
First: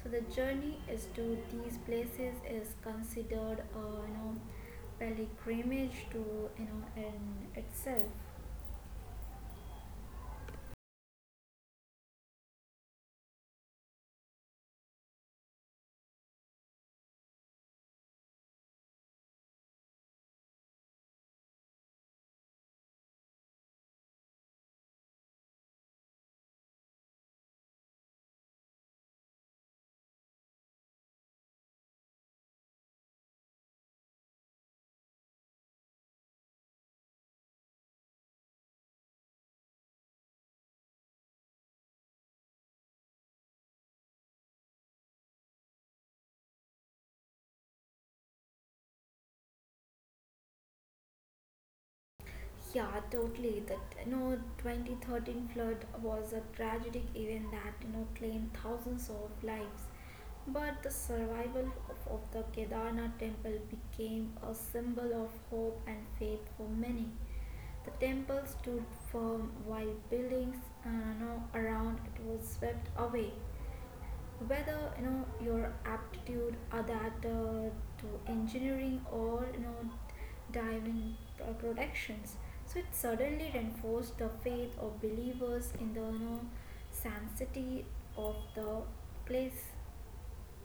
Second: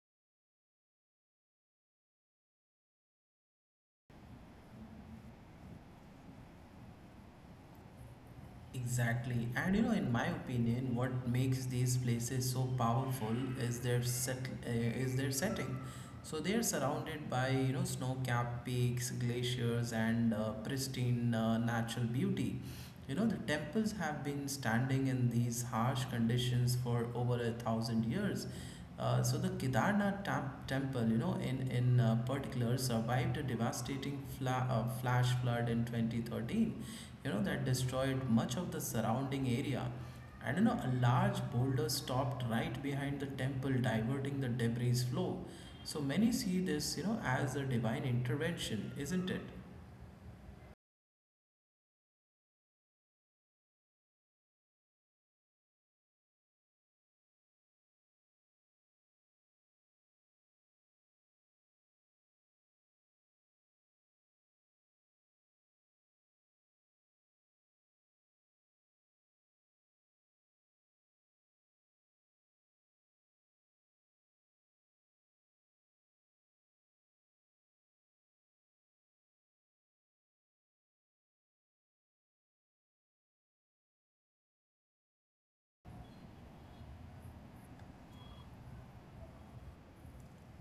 So the journey is to these places is considered a, you know, pilgrimage to, you know, in itself. Exactly. And you know, in my opinion, what makes these places so powerful is their set uh, is their setting. So they are surrounded by you know snow-capped peaks, glaciers, and uh, pristine uh, natural beauty. You know, the temples have been standing in these harsh conditions for over a thousand years, uh, so the Kedarnath tam- temple, you know, in in uh, particular, survived a devastating fla- uh, flash flood in twenty thirteen. You know that destroyed much of the surrounding area, and you know a large boulder stopped right behind the temple, diverting the debris flow. So many see this, you know, as a divine intervention, isn't it? Yeah, totally. That, you know, twenty thirteen flood was a tragic event that, you know, claimed thousands of lives. But the survival of, of the Kedarnath temple became a symbol of hope and faith for many. The temple stood firm while buildings, uh, you know, around it was swept away whether you know your aptitude or that uh, to engineering or, you know, dive in pro- productions. So it suddenly reinforced the faith of believers in the, you know, sanctity of the place.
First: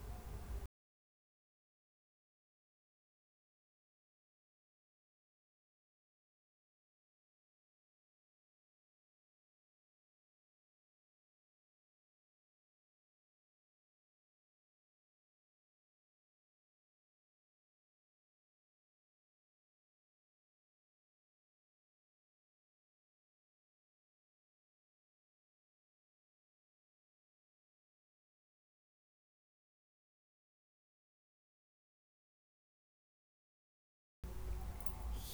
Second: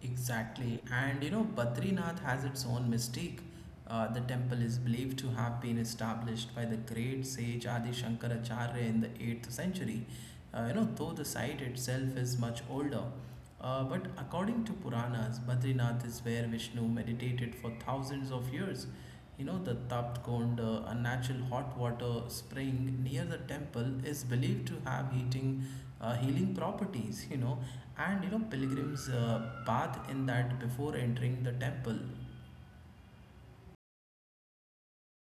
Exactly. And you know, Badrinath has its own mystique. Uh, the temple is believed to have been established by the great sage Adi Shankaracharya in the eighth century. Uh, you know, though the site itself is much older. Uh, but according to Puranas, Badrinath is where Vishnu meditated for thousands of years. You know, the Taptkond, uh, a natural hot water spring near the temple, is believed to have heating, uh, healing properties, you know, and you know, pilgrims uh, bathe in that before entering the temple.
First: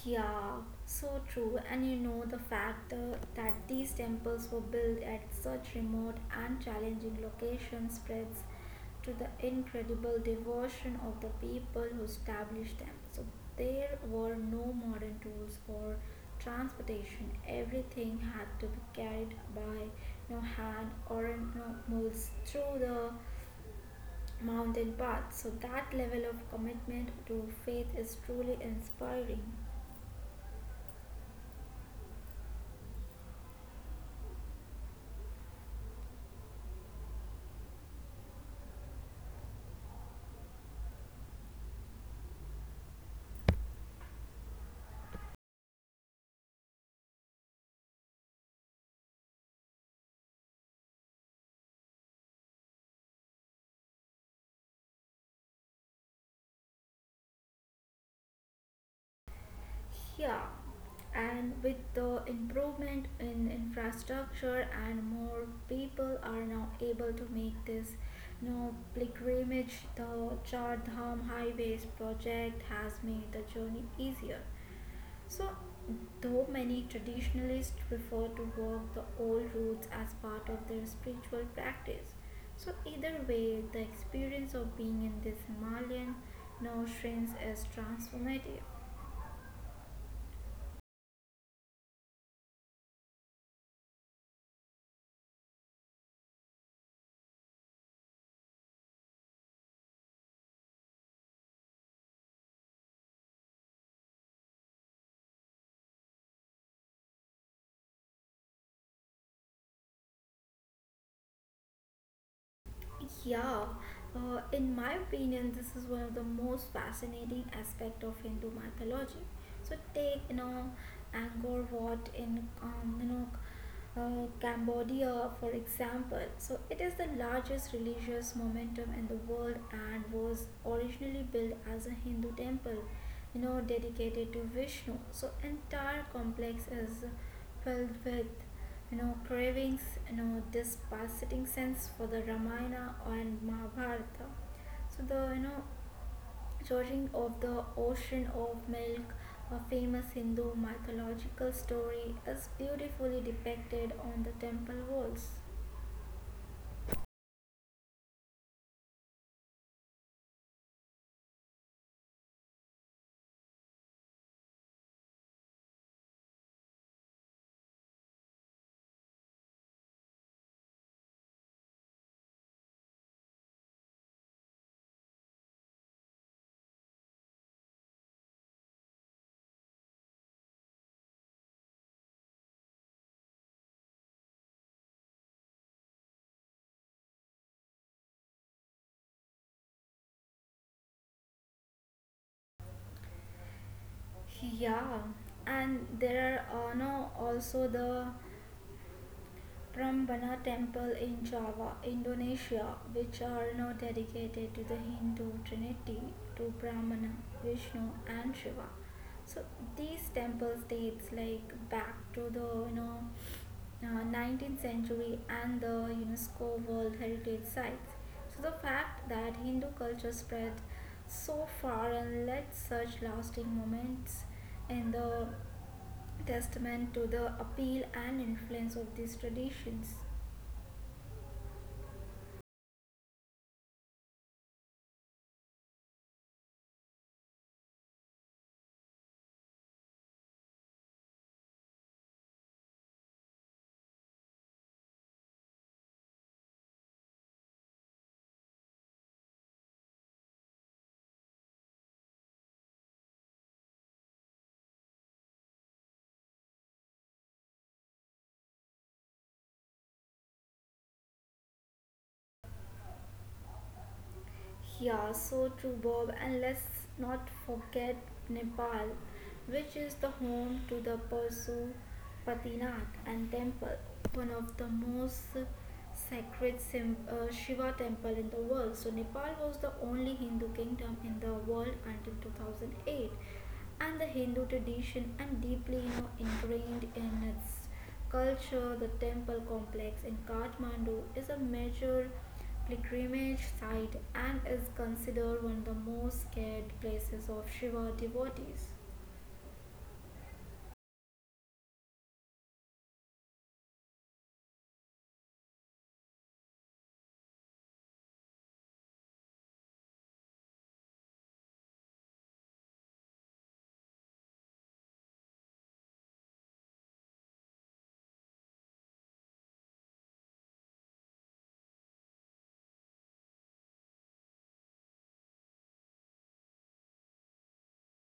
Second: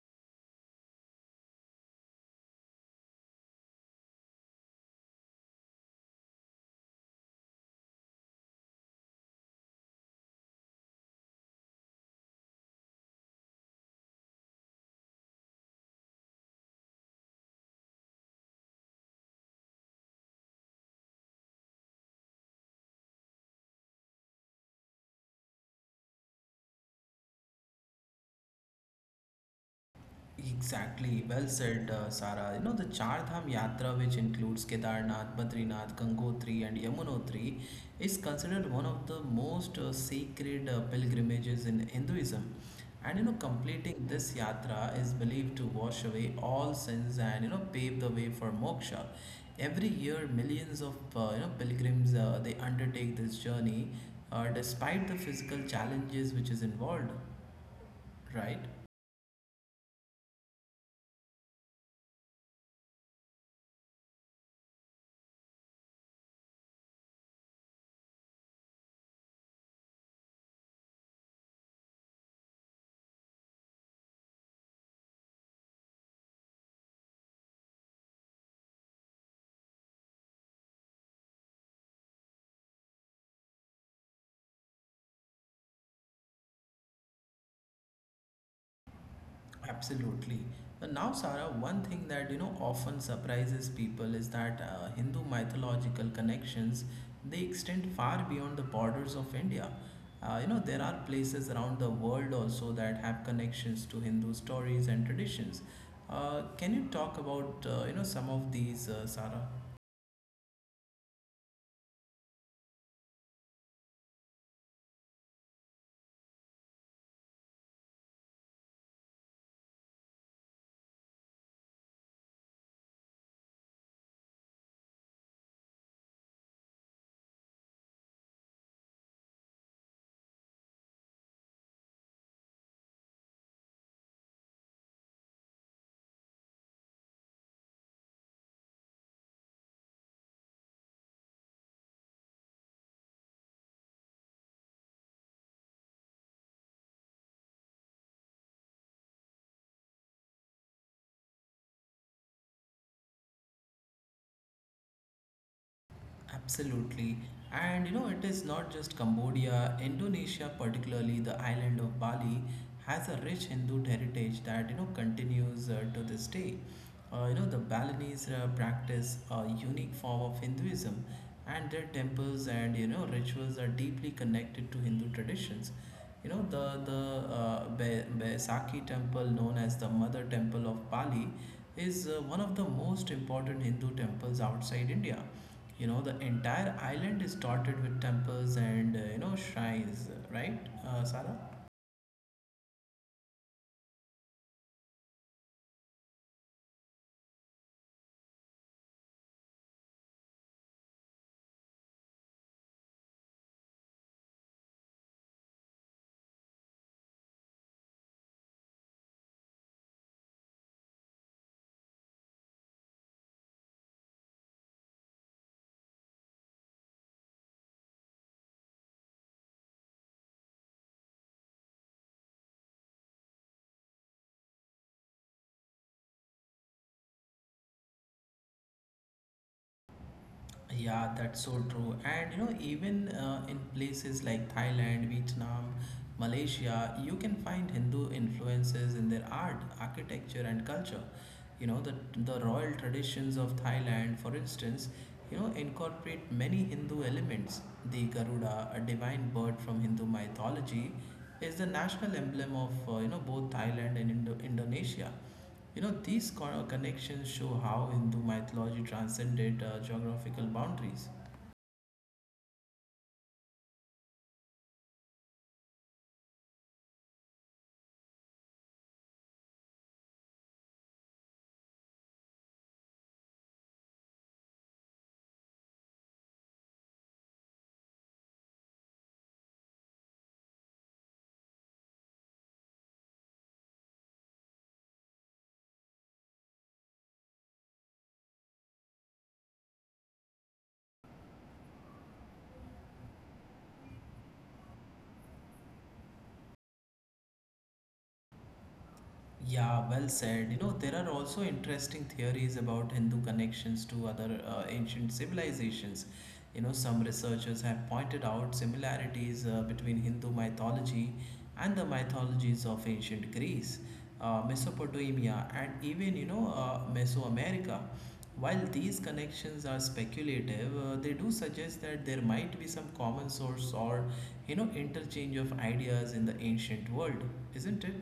Yeah, so true. And you know the fact uh, that these temples were built at such remote and challenging locations spreads to the incredible devotion of the people who established them. So there were no modern tools or transportation. Everything had to be carried by no hand or no mules through the mountain paths. So that level of commitment to faith is truly inspiring. Exactly, well said, uh, Sara. You know, the Char Dham Yatra, which includes Kedarnath, Badrinath, Gangotri, and Yamunotri, is considered one of the most uh, sacred uh, pilgrimages in Hinduism. And you know, completing this yatra is believed to wash away all sins and you know pave the way for moksha. Every year, millions of uh, you know pilgrims uh, they undertake this journey, uh, despite the physical challenges which is involved, right? Yeah, and with the improvement in infrastructure and more people are now able to make this, you know, pilgrimage, the Char Dham Highways project has made the journey easier. So, though many traditionalists prefer to walk the old routes as part of their spiritual practice, so either way, the experience of being in this Himalayan, you know, shrines is transformative. Absolutely. But now, Sarah, one thing that you know often surprises people is that uh, Hindu mythological connections they extend far beyond the borders of India. Uh, you know there are places around the world also that have connections to Hindu stories and traditions. Uh, can you talk about uh, you know some of these, uh, Sarah? Yeah, uh, in my opinion, this is one of the most fascinating aspect of Hindu mythology. So take, you know, Angkor Wat in, um, you know, uh, Cambodia, for example. So it is the largest religious momentum in the world and was originally built as a Hindu temple, you know, dedicated to Vishnu. So entire complex is filled with no cravings, no disparaging sense for the Ramayana and Mahabharata. So the, you know, churning of the ocean of milk, a famous Hindu mythological story, is beautifully depicted on the temple walls. Absolutely. And you know, it is not just Cambodia, Indonesia, particularly the island of Bali, has a rich Hindu heritage that you know continues uh, to this day. Uh, you know, the Balinese uh, practice a unique form of Hinduism, and their temples and you know rituals are deeply connected to Hindu traditions. You know, the the uh, Be- Baisakhi temple, known as the Mother Temple of Bali, is uh, one of the most important Hindu temples outside India. You know, the entire island is dotted with temples and, uh, you know, shrines, right, uh, Sara? Yeah, and there are uh, no, also the Brahmana temple in Java, Indonesia, which are now dedicated to the Hindu trinity, to Brahmana, Vishnu and Shiva. So these temple dates like back to the, you know uh, nineteenth century and the UNESCO World Heritage Sites. So, the fact that Hindu culture spread so far and led such lasting moments in the testament to the appeal and influence of these traditions. Yeah, that's so true. And you know, even uh, in places like Thailand, Vietnam, Malaysia, you can find Hindu influences in their art, architecture, and culture. You know, the, the royal traditions of Thailand, for instance, you know, incorporate many Hindu elements. The Garuda, a divine bird from Hindu mythology, is the national emblem of uh, you know both Thailand and Indo- Indonesia. You know, these co- connections show how Hindu mythology transcended uh, geographical boundaries. Yeah, so true, Bob. And let's not forget Nepal, which is the home to the Pashupatinath and temple, one of the most sacred sim- uh, Shiva temple in the world. So Nepal was the only Hindu kingdom in the world until two thousand eight, and the Hindu tradition and deeply, you know, ingrained in its culture, the temple complex in Kathmandu is a major pilgrimage site and is considered one of the most scared places of Shiva devotees. Yeah, well said. You know, there are also interesting theories about Hindu connections to other uh, ancient civilizations. You know, some researchers have pointed out similarities uh, between Hindu mythology and the mythologies of ancient Greece, uh, Mesopotamia, and even, you know, uh, Mesoamerica. While these connections are speculative, uh, they do suggest that there might be some common source or, you know, interchange of ideas in the ancient world, isn't it?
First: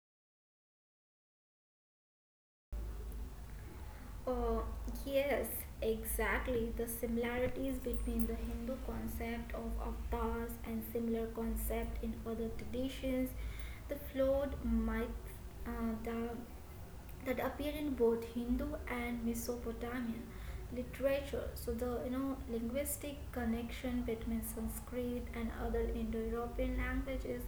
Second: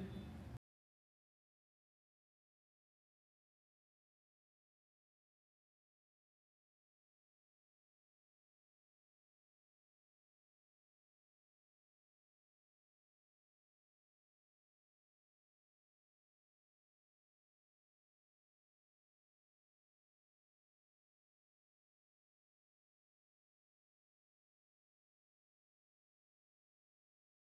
Uh, yes, exactly. The similarities between the Hindu concept of avatars and similar concept in other traditions, the flawed myth, uh, the that appear in both Hindu and Mesopotamian literature. So the, you know, linguistic connection between Sanskrit and other Indo-European languages,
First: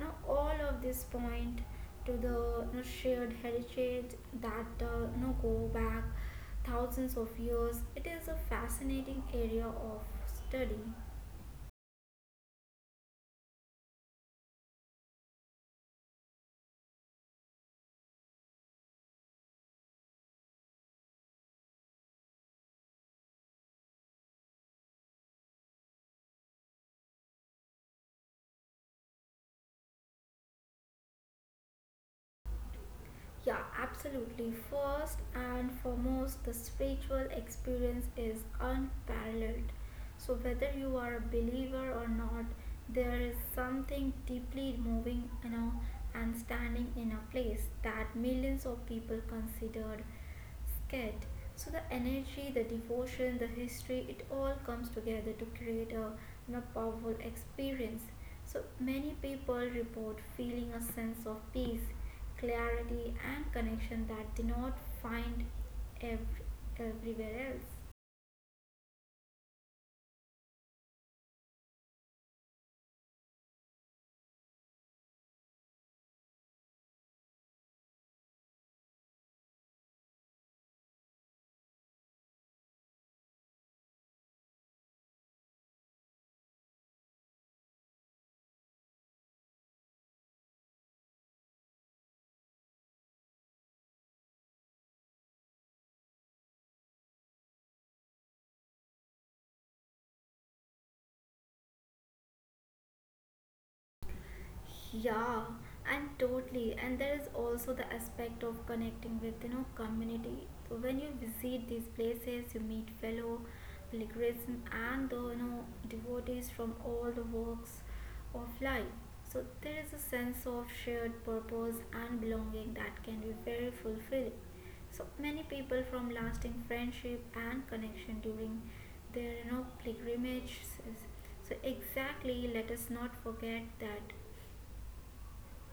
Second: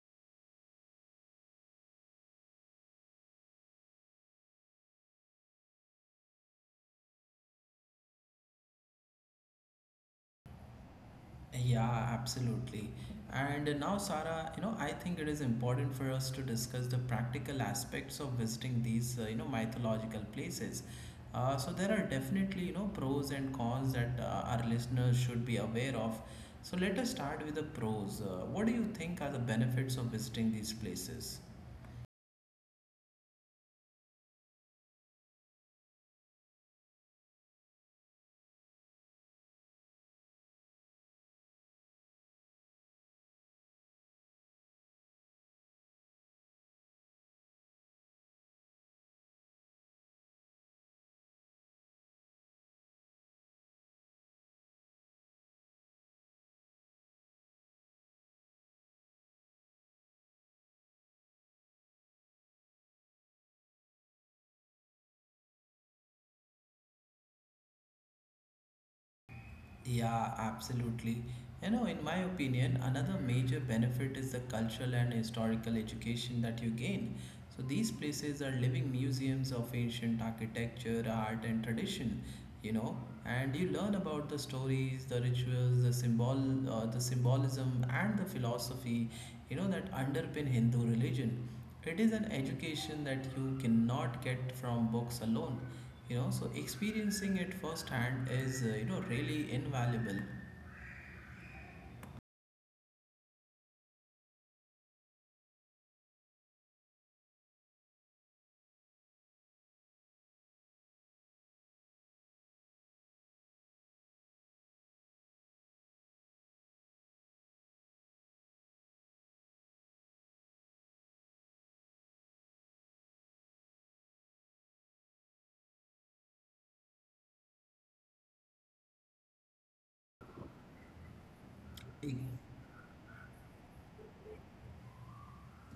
now all of this point to the, you know, shared heritage that, uh, you know, go back thousands of years. It is a fascinating area of study. Yeah, absolutely. And now, Sarah, you know, I think it is important for us to discuss the practical aspects of visiting these, uh, you know, mythological places. Uh, so there are definitely, you know, pros and cons that uh, our listeners should be aware of. So let us start with the pros. Uh, what do you think are the benefits of visiting these places? Yeah, absolutely. First and foremost, the spiritual experience is unparalleled. So, whether you are a believer or not, there is something deeply moving, you know, and standing in a place that millions of people considered scared. So the energy, the devotion, the history, it all comes together to create a, you know, powerful experience. So many people report feeling a sense of peace, clarity, and connection that they not find ev- everywhere else. Yeah, absolutely. You know, in my opinion, another major benefit is the cultural and historical education that you gain. So these places are living museums of ancient architecture, art, and tradition. You know, and you learn about the stories, the rituals, the symbol, uh, the symbolism, and the philosophy. You know that underpin Hindu religion, it is an education that you cannot get from books alone. You know, so experiencing it firsthand is uh, you know really invaluable. Yeah, and totally. And there is also the aspect of connecting with, you know, community. So when you visit these places, you meet fellow pilgrims and the, you know, devotees from all the walks of life. So there is a sense of shared purpose and belonging that can be very fulfilling. So many people from lasting friendship and connection during their, you know, pilgrimages. So exactly, let us not forget that.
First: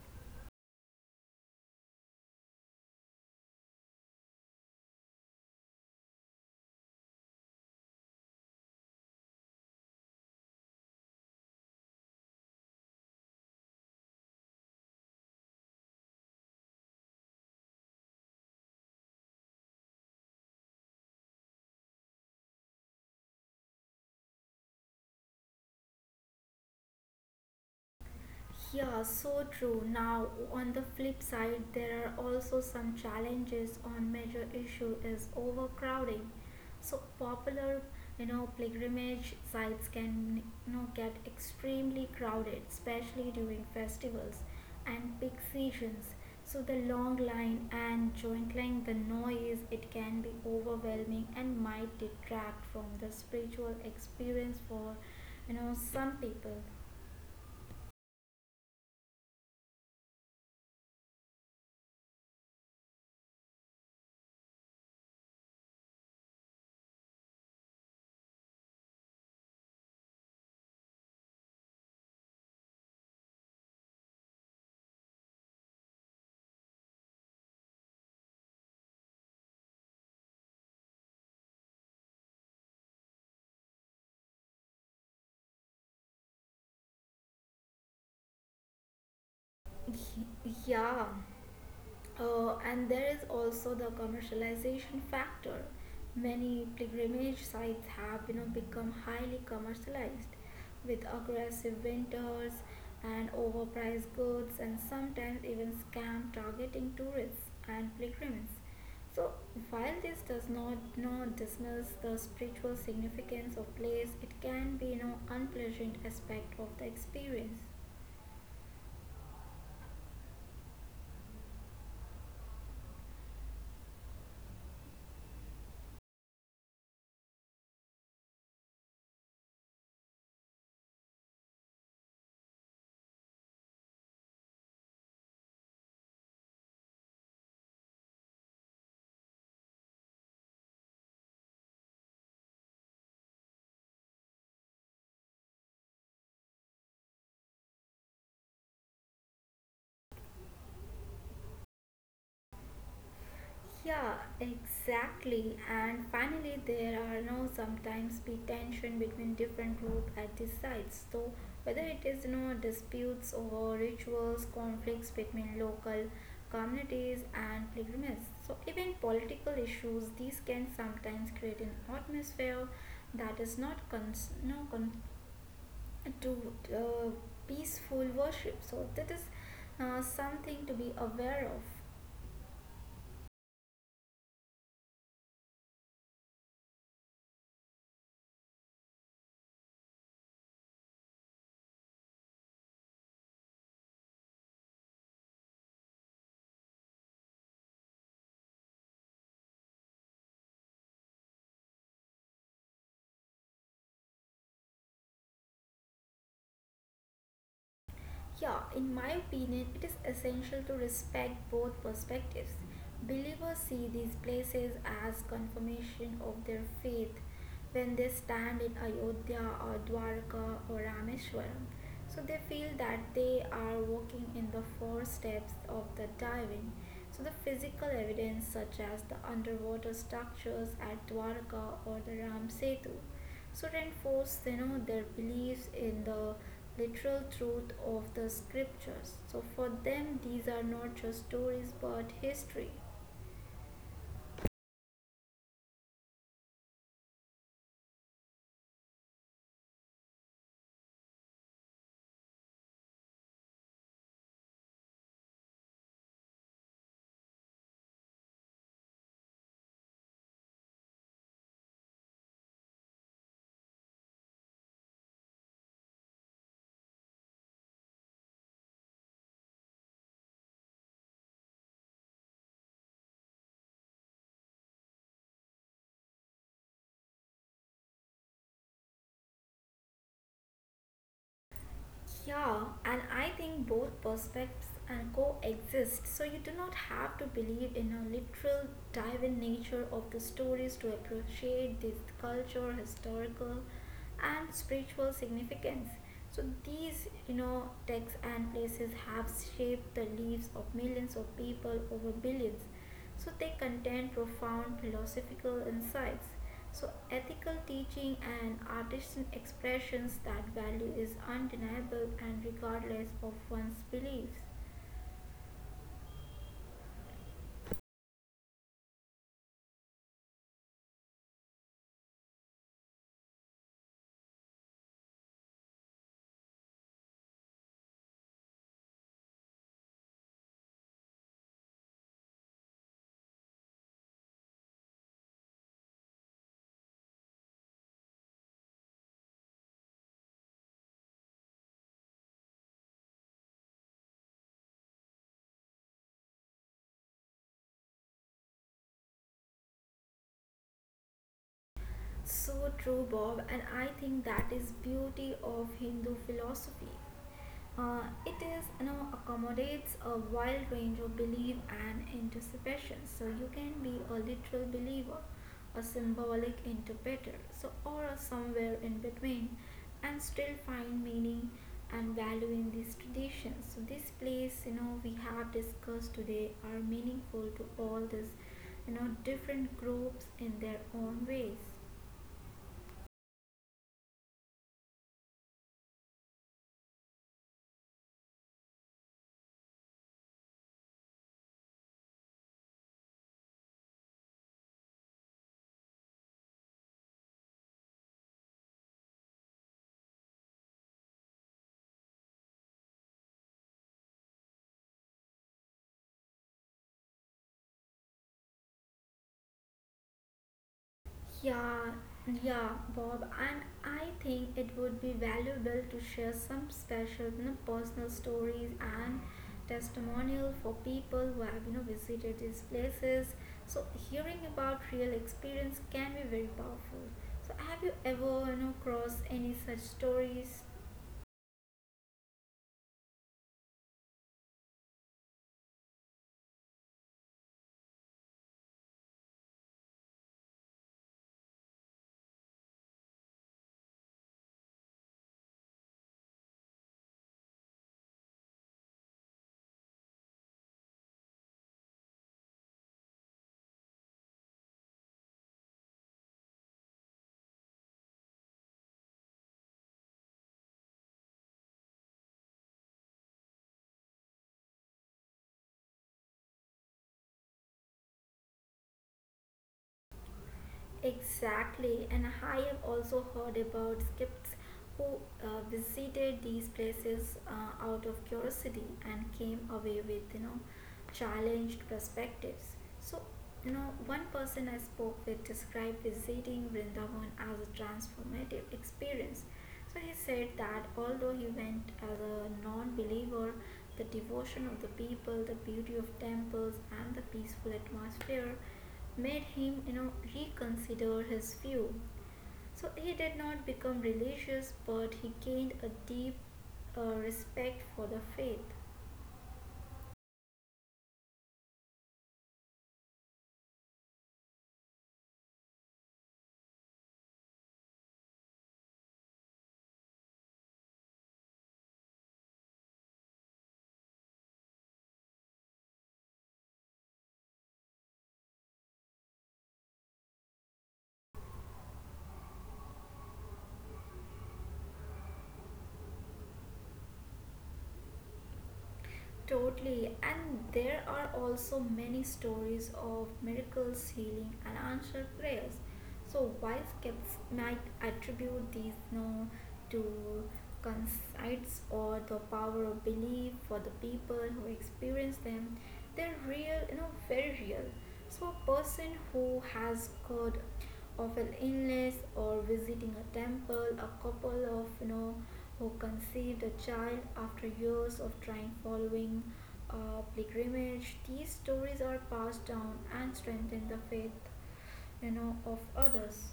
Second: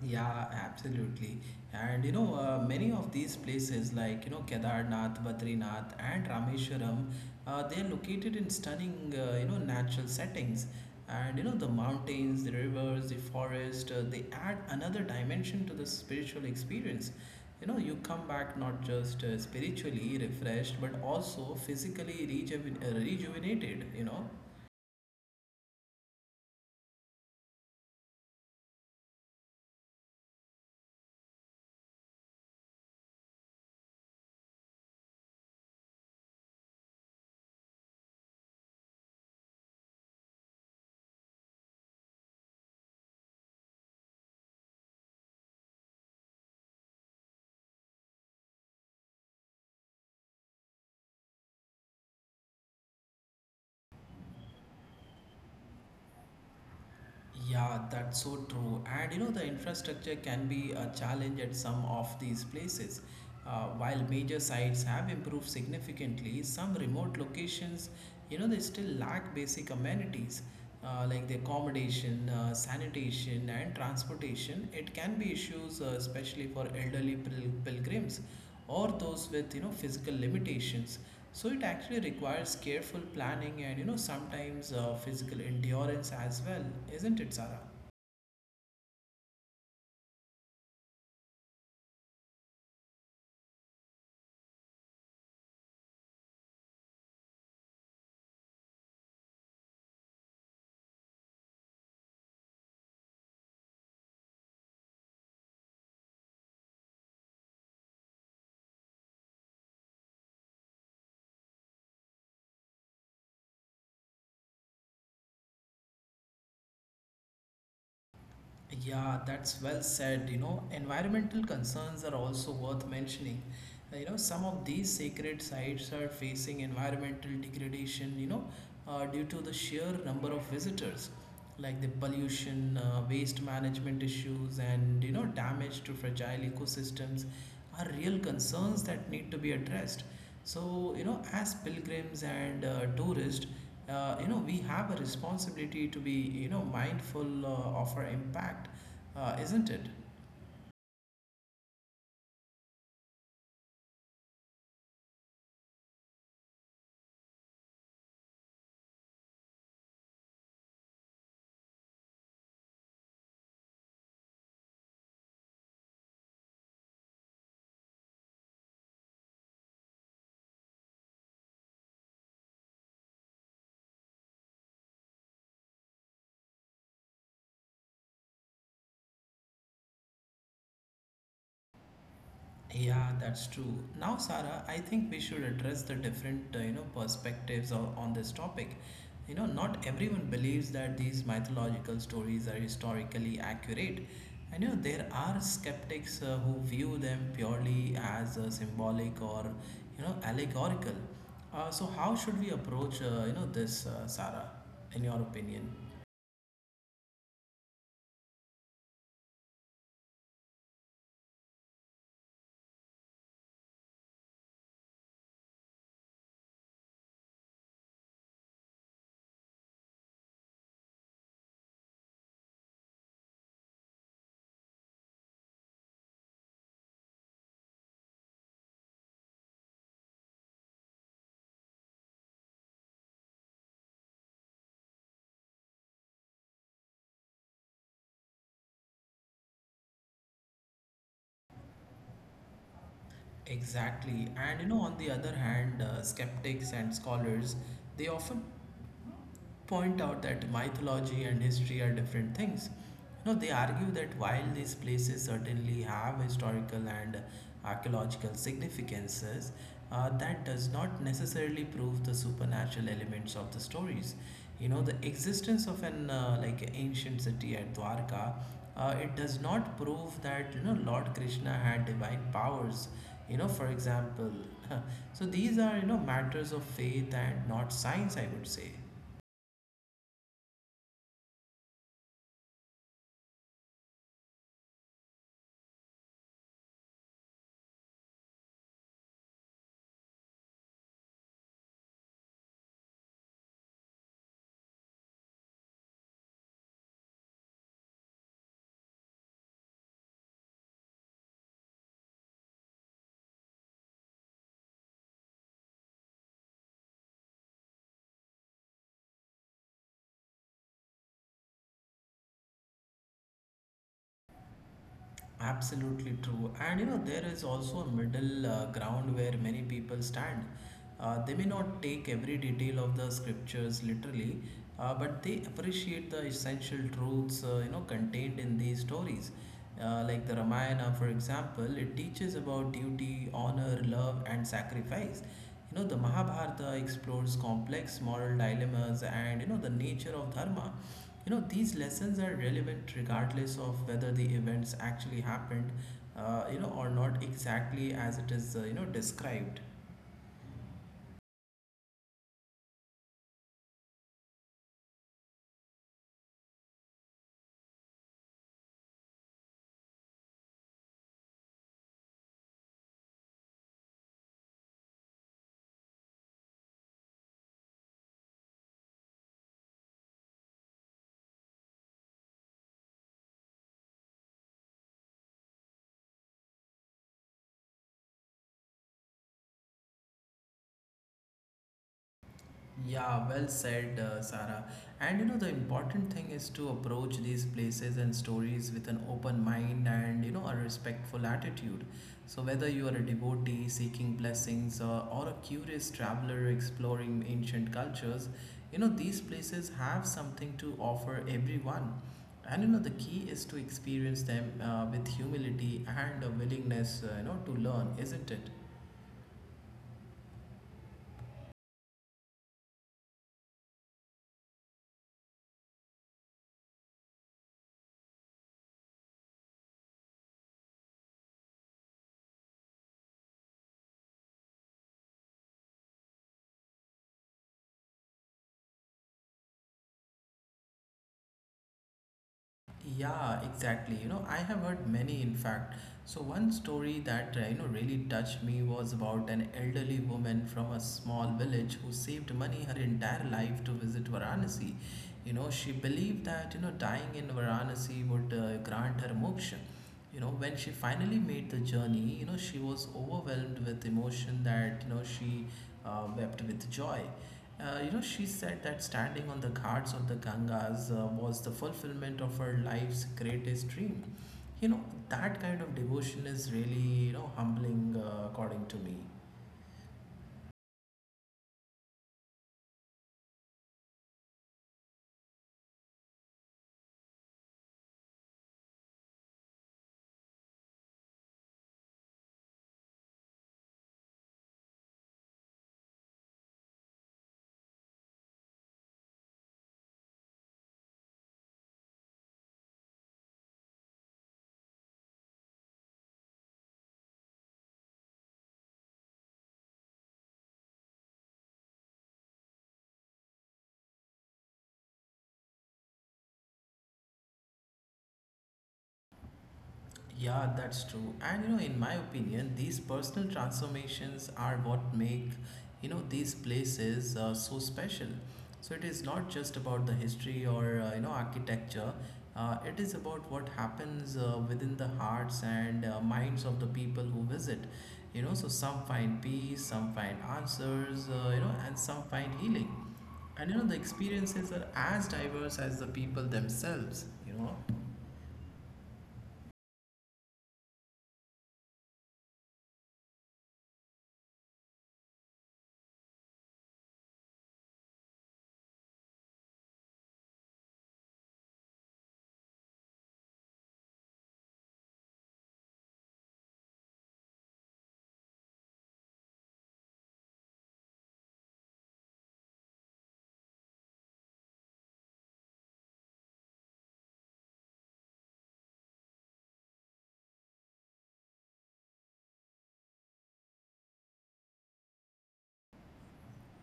Yeah, absolutely. And you know, uh, many of these places like, you know, Kedarnath, Badrinath, and Rameshwaram, uh, they're located in stunning, uh, you know, natural settings. And you know, the mountains, the rivers, the forest, uh, they add another dimension to the spiritual experience. You know, you come back not just uh, spiritually refreshed, but also physically rejuven uh, rejuvenated, you know. Yeah, so true. Now, on the flip side, there are also some challenges on major issue is overcrowding. So popular, you know, pilgrimage sites can, you know, get extremely crowded, especially during festivals and peak seasons. So the long line and jointling, the noise, it can be overwhelming and might detract from the spiritual experience for, you know, some people. Yeah, that's so true. And you know, the infrastructure can be a challenge at some of these places. Uh, while major sites have improved significantly, some remote locations, you know, they still lack basic amenities uh, like the accommodation, uh, sanitation, and transportation. It can be issues, uh, especially for elderly pil- pilgrims or those with you know physical limitations, so it actually requires careful planning and you know sometimes uh, physical endurance as well, isn't it, Sarah? Y- Yeah. Uh, and there is also the commercialization factor. Many pilgrimage sites have, you know, become highly commercialized with aggressive winters and overpriced goods and sometimes even scam targeting tourists and pilgrims. So while this does not, you know, dismiss the spiritual significance of place, it can be, you know, unpleasant aspect of the experience. Yeah, that's well said. You know, environmental concerns are also worth mentioning. Uh, You know, some of these sacred sites are facing environmental degradation, you know, uh, due to the sheer number of visitors, like the pollution, uh, waste management issues, and, you know, damage to fragile ecosystems are real concerns that need to be addressed. So, you know, as pilgrims and uh, tourists, uh, you know we have a responsibility to be you know mindful uh, of our impact, uh, isn't it? Yeah, exactly. And finally, there are now sometimes be tension between different group at the sites. So whether it is, you know, disputes over rituals, conflicts between local communities and pilgrims. So even political issues, these can sometimes create an atmosphere that is not cons- no con- to, uh, peaceful worship. So that is, uh, something to be aware of. Yeah, that's true. Now Sarah, I think we should address the different uh, you know perspectives on, on this topic. You know, not everyone believes that these mythological stories are historically accurate, and you know there are skeptics uh, who view them purely as uh, symbolic or you know allegorical. Uh, so how should we approach, uh, you know, this, uh, Sarah, in your opinion? Yeah, in my opinion, it is essential to respect both perspectives. Believers see these places as confirmation of their faith when they stand in Ayodhya or Dwarka or Rameshwaram. So they feel that they are walking in the four steps of the divine. So the physical evidence such as the underwater structures at Dwarka or the Ram Setu so reinforce you know their beliefs in the literal truth of the scriptures. So for them these are not just stories but history. Exactly. And you know, on the other hand, uh, skeptics and scholars, they often point out that mythology and history are different things. You know, they argue that while these places certainly have historical and archaeological significances, uh, that does not necessarily prove the supernatural elements of the stories. You know, the existence of an uh, like ancient city at Dwarka, uh, it does not prove that you know Lord Krishna had divine powers. You know, for example, *laughs* so these are you know matters of faith and not science, I would say. Yeah, and I think both perspectives and coexist. So you do not have to believe in a literal dive in nature of the stories to appreciate this culture, historical and spiritual significance. So these, you know, texts and places have shaped the lives of millions of people over billions. So they contain profound philosophical insights. So ethical teaching and artisan expressions that value is undeniable and regardless of one's beliefs. Absolutely true. And you know, there is also a middle uh, ground where many people stand. Uh, they may not take every detail of the scriptures literally, uh, but they appreciate the essential truths, uh, you know, contained in these stories. Uh, like the Ramayana, for example, it teaches about duty, honor, surrender, love, and sacrifice. You know, the Mahabharata explores complex moral dilemmas and, you know, the nature of dharma. You know, these lessons are relevant regardless of whether the events actually happened, uh, you know, or not exactly as it is, uh, you know, described. So true, Bob, and I think that is beauty of Hindu philosophy. Uh, it is you know accommodates a wide range of belief and anticipation. So you can be a literal believer, a symbolic interpreter, so or a somewhere in between, and still find meaning and value in these traditions. So this place you know we have discussed today are meaningful to all these you know different groups in their own ways. Yeah, well said, uh, Sarah. And you know, the important thing is to approach these places and stories with an open mind and you know, a respectful attitude. So, whether you are a devotee seeking blessings uh, or a curious traveler exploring ancient cultures, you know, these places have something to offer everyone. And you know, the key is to experience them uh, with humility and a willingness, uh, you know, to learn, isn't it? Yeah, yeah, Bob, and I think it would be valuable to share some special, you know, personal stories and testimonial for people who have, you know, visited these places. So hearing about real experience can be very powerful. So have you ever, you know, crossed any such stories? Yeah, exactly. You know, I have heard many, in fact. So one story that uh, you know really touched me was about an elderly woman from a small village who saved money her entire life to visit Varanasi. You know, she believed that you know dying in Varanasi would uh, grant her moksha. You know, when she finally made the journey, you know she was overwhelmed with emotion, that you know she uh, wept with joy. Uh, you know, she said that standing on the ghats of the gangas uh, was the fulfillment of her life's greatest dream. You know, that kind of devotion is really you know humbling, uh, according to me. Exactly, and I have also heard about skeptics who uh, visited these places uh, out of curiosity and came away with you know challenged perspectives. So, you know, one person I spoke with described visiting Vrindavan as a transformative experience. So he said that although he went as a non believer, the devotion of the people, the beauty of temples, and the peaceful atmosphere made him, you know, reconsider his view. So he did not become religious, but he gained a deep uh, respect for the faith. Yeah, that's true. And you know, in my opinion, these personal transformations are what make you know these places uh, so special. So it is not just about the history or uh, you know architecture. Uh, it is about what happens uh, within the hearts and uh, minds of the people who visit. You know, so some find peace, some find answers, uh, you know, and some find healing. And you know, the experiences are as diverse as the people themselves, you know. Totally, and there are also many stories of miracles, healing, and answered prayers. So, while skeptics might attribute these no to coincidence or the power of belief for the people who experience them. They're real, you know, very real. So, a person who has good of an illness or visiting a temple, a couple of you know who conceived a child after years of trying following a pilgrimage. These stories are passed down and strengthen the faith you know of others.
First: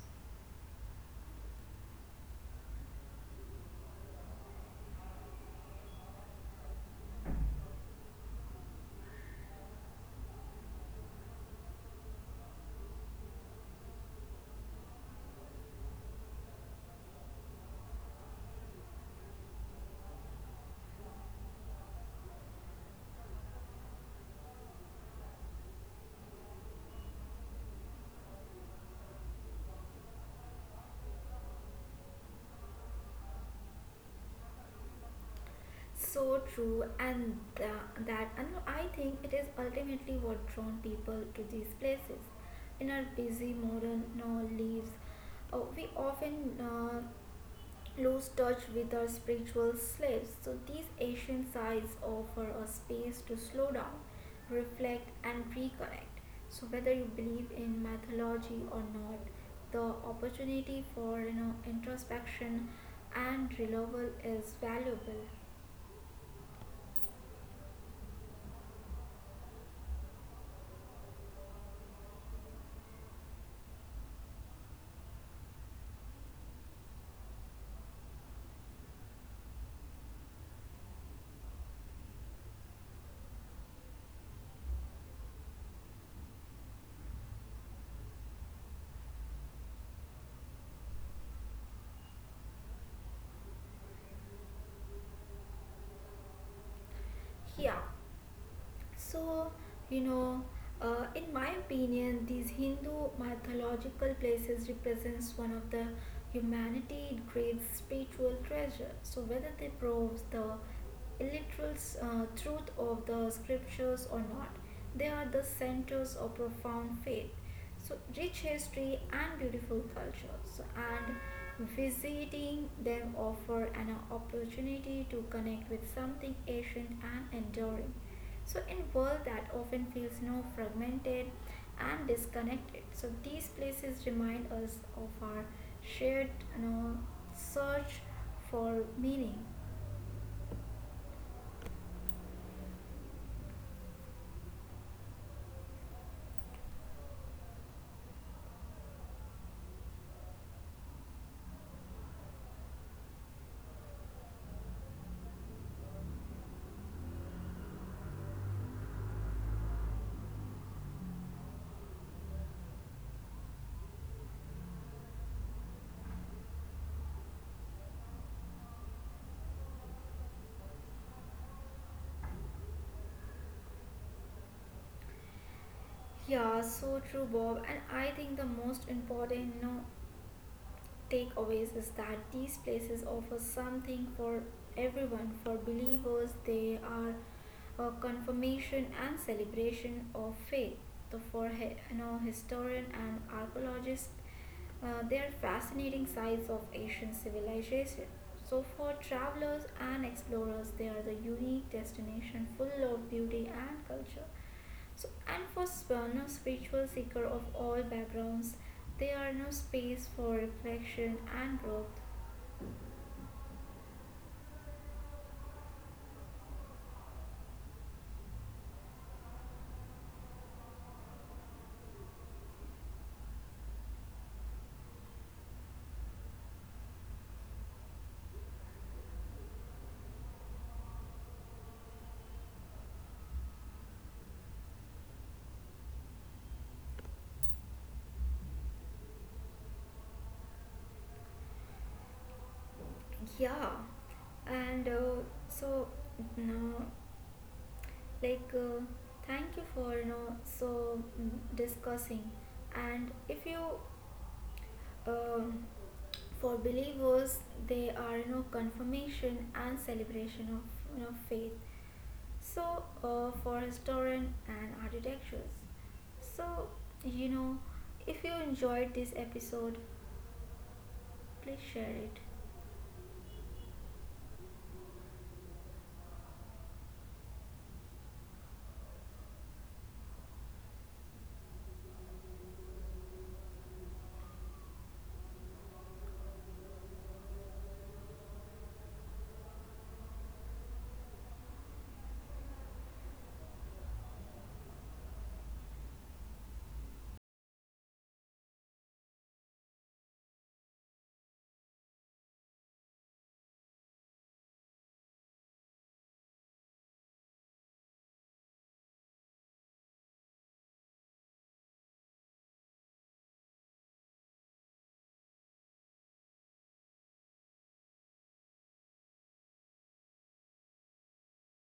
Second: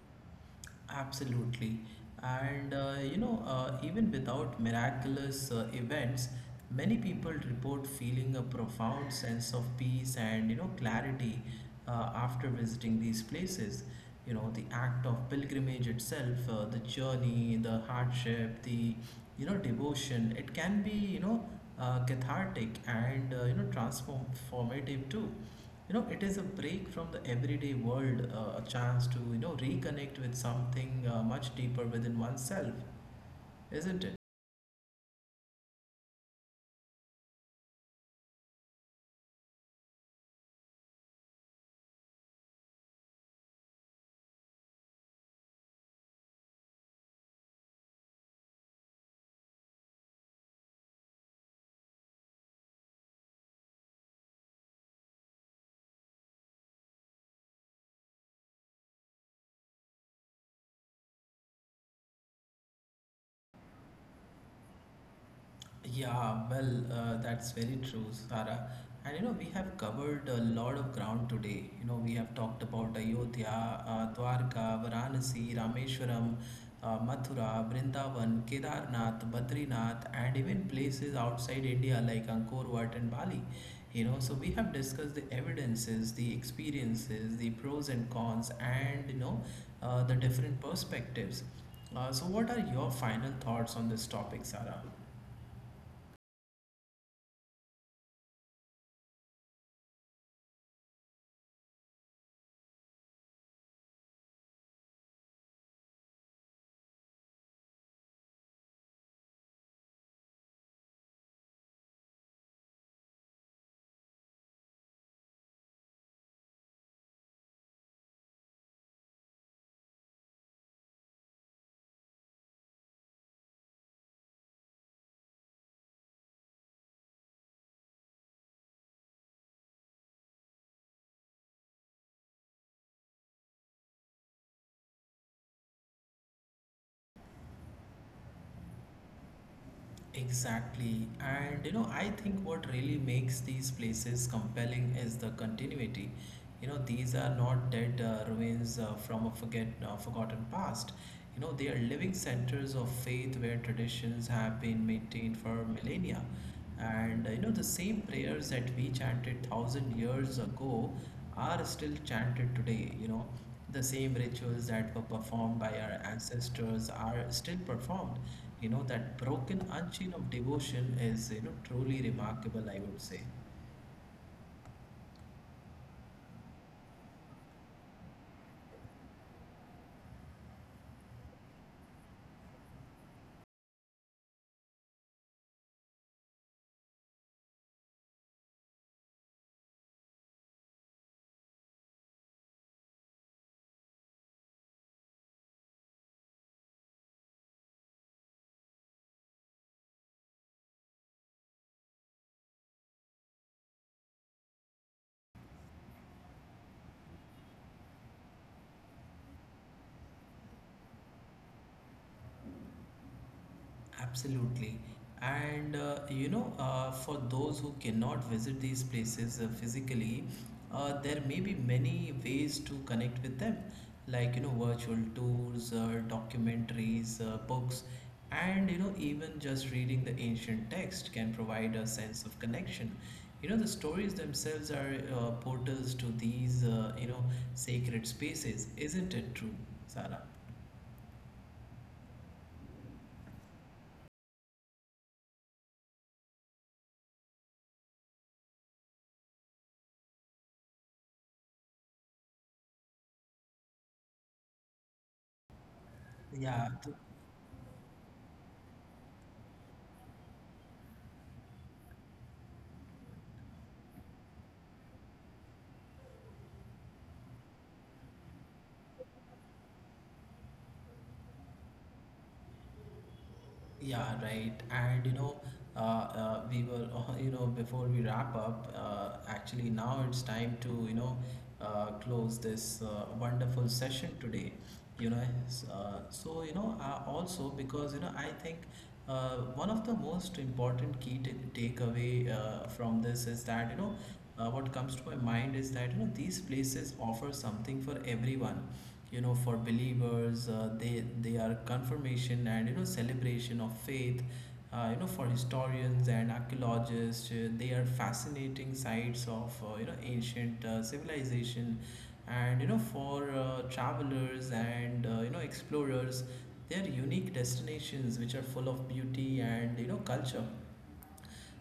Absolutely. And uh, you know, uh, even without miraculous uh, events, many people report feeling a profound sense of peace and you know, clarity uh, after visiting these places. You know, the act of pilgrimage itself, uh, the journey, the hardship, the you know, devotion, it can be you know, uh, cathartic and uh, you know, transformative too. You know, it is a break from the everyday world, uh, a chance to you know reconnect with something uh, much deeper within oneself, isn't it? So true, and tha- that and I think it is ultimately what drawn people to these places. In our busy modern you know, lives, uh, we often uh, lose touch with our spiritual selves. So, these ancient sites offer a space to slow down, reflect, and reconnect. So, whether you believe in mythology or not, the opportunity for you know introspection and renewal is valuable. Yeah, well, uh, that's very true, Sara. And you know, we have covered a lot of ground today. You know, we have talked about Ayodhya, uh, Dwarka, Varanasi, Rameshwaram, uh, Mathura, Vrindavan, Kedarnath, Badrinath, and even places outside India like Angkor Wat and Bali. You know, so we have discussed the evidences, the experiences, the pros and cons, and you know, uh, the different perspectives. Uh, so, what are your final thoughts on this topic, Sara? Here. So, you know, uh, in my opinion, these Hindu mythological places represents one of the humanity great spiritual treasure. So whether they proves the literal uh, truth of the scriptures or not, they are the centers of profound faith. So rich history and beautiful culture. So and visiting them offer an opportunity to connect with something ancient and enduring. So in world that often feels no fragmented and disconnected. So these places remind us of our shared you know, search for meaning. Exactly. And you know, I think what really makes these places compelling is the continuity. You know, these are not dead uh, ruins uh, from a forget uh, forgotten past. You know, they are living centers of faith where traditions have been maintained for millennia. And uh, you know, the same prayers that we chanted thousand years ago are still chanted today, you know, the same rituals that were performed by our ancestors are still performed. You know, that broken unchain of devotion is you know truly remarkable, I would say. Yeah, so true, Bob. And I think the most important, you know, takeaways is that these places offer something for everyone. For believers, they are a confirmation and celebration of faith. So for hi- you know, historian and archaeologist, uh, they are fascinating sites of Asian civilization. So for travelers and explorers, they are the unique destination full of beauty and culture. So, and for no spiritual seeker of all backgrounds, there are no space for reflection and growth. Absolutely. And uh, you know, uh, for those who cannot visit these places uh, physically, uh, there may be many ways to connect with them, like you know, virtual tours, uh, documentaries, uh, books, and you know, even just reading the ancient text can provide a sense of connection. You know, the stories themselves are uh, portals to these, uh, you know, sacred spaces, isn't it true, Sarah? Yeah, and uh, so now, like, uh, thank you for you know so mm, discussing. And if you um, for Yeah, believers, they are you know confirmation and celebration of you know faith. So, uh, for historian and architectures. So, you know, if you enjoyed this episode, please share it. yeah, right. And you know, uh, uh, we were, *laughs* you know, before we wrap up, uh, actually now it's time to, you know, uh, close this uh, wonderful session today. You know, s- uh, so, you know, uh, also because, you know, I think uh, one of the most important key t- takeaway uh, from this is that, you know, uh, what comes to my mind is that you know these places offer something for everyone. You know, for believers, uh, they they are confirmation and you know celebration of faith. Uh, you know, for historians and archaeologists, uh, they are fascinating sites of, uh, you know, ancient uh, civilization. And you know, for uh, travelers and uh, you know explorers, they are unique destinations which are full of beauty and you know culture.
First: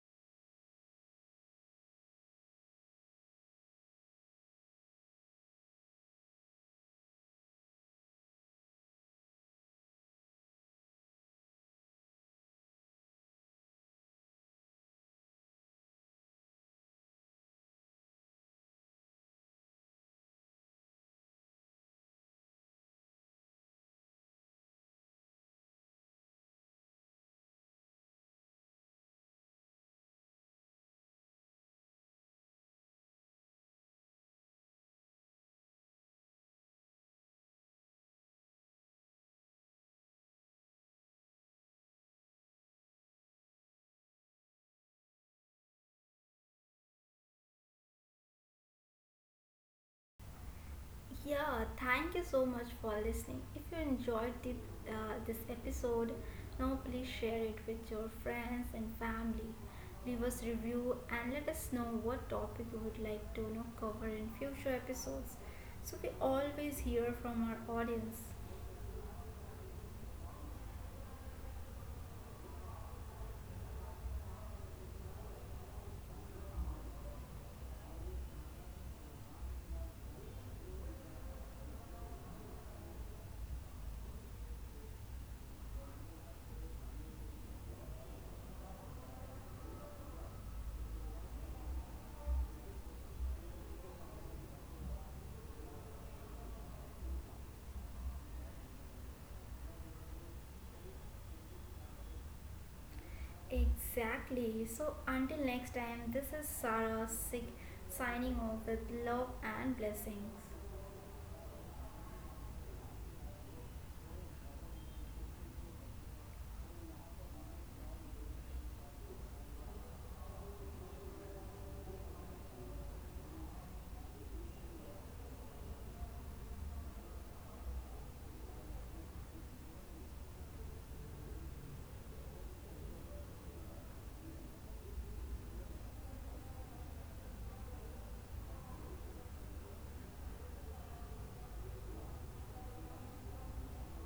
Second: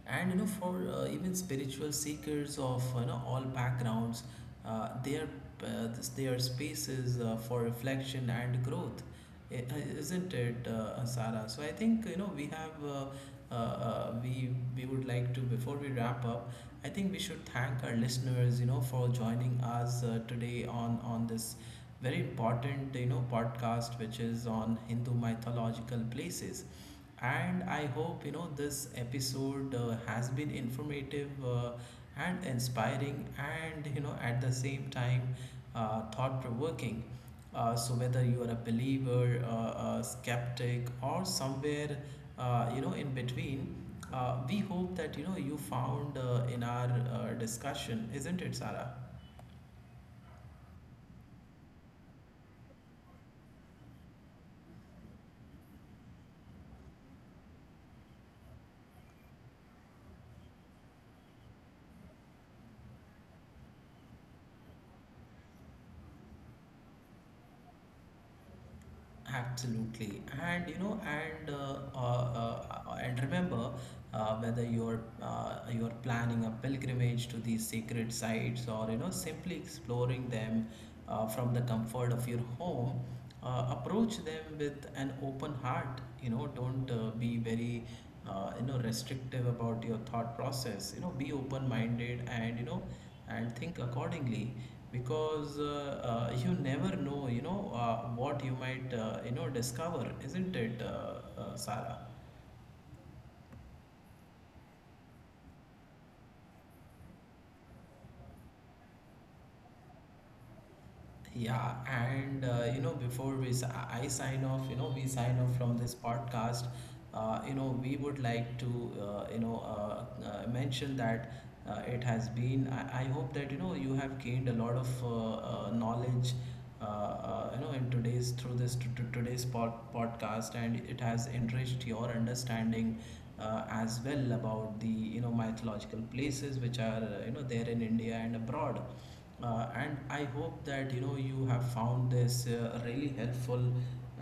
And you know, for uh, even spiritual seekers of you know all backgrounds, uh, their uh, this- their spaces uh, for reflection and growth. I- uh, isn't it, uh, Sara? So I think you know we have uh, uh, uh, we we would like to, before we wrap up, I think we should thank our listeners, you know, for joining us uh, today on on this very important you know podcast, which is on Hindu mythological places. And I hope you know this episode uh, has been informative, uh, and inspiring, and you know at the same time uh, thought provoking. Uh, so whether you are a believer, uh, a skeptic, or somewhere uh, you know in between, uh, we hope that you know you found uh, in our uh, discussion, isn't it, Sarah? Yeah, thank you so much for listening. If you enjoyed the, uh, this episode, now please share it with your friends and family. Leave us review and let us know what topic you would like to you know, cover in future episodes. So we always hear from our audience. Absolutely, and you know, and uh, uh, uh, and remember, uh, whether you're uh, you're planning a pilgrimage to these sacred sites or you know simply exploring them uh, from the comfort of your home, uh, approach them with an open heart. You know, don't uh, be very uh, you know restrictive about your thought process. You know, be open-minded and you know and think accordingly, because uh, uh, you never know, you know, uh, what you might, uh, you know, discover, isn't it, uh, uh, Sarah? Exactly. So until next time, this is Sarah Sikh signing off with love and blessings. Yeah, and uh, you know, before we s- I I sign off, you know, we sign off from this podcast. Uh, you know, we would like to uh, you know uh, uh, mention that uh, it has been. I, I hope that you know you have gained a lot of uh, uh, knowledge. Uh, uh, you know, in today's through this to, to today's pod, podcast, and it has enriched your understanding uh, as well about the you know mythological places which are uh, you know there in India and abroad. Uh, and I hope that you know you have found this uh, really helpful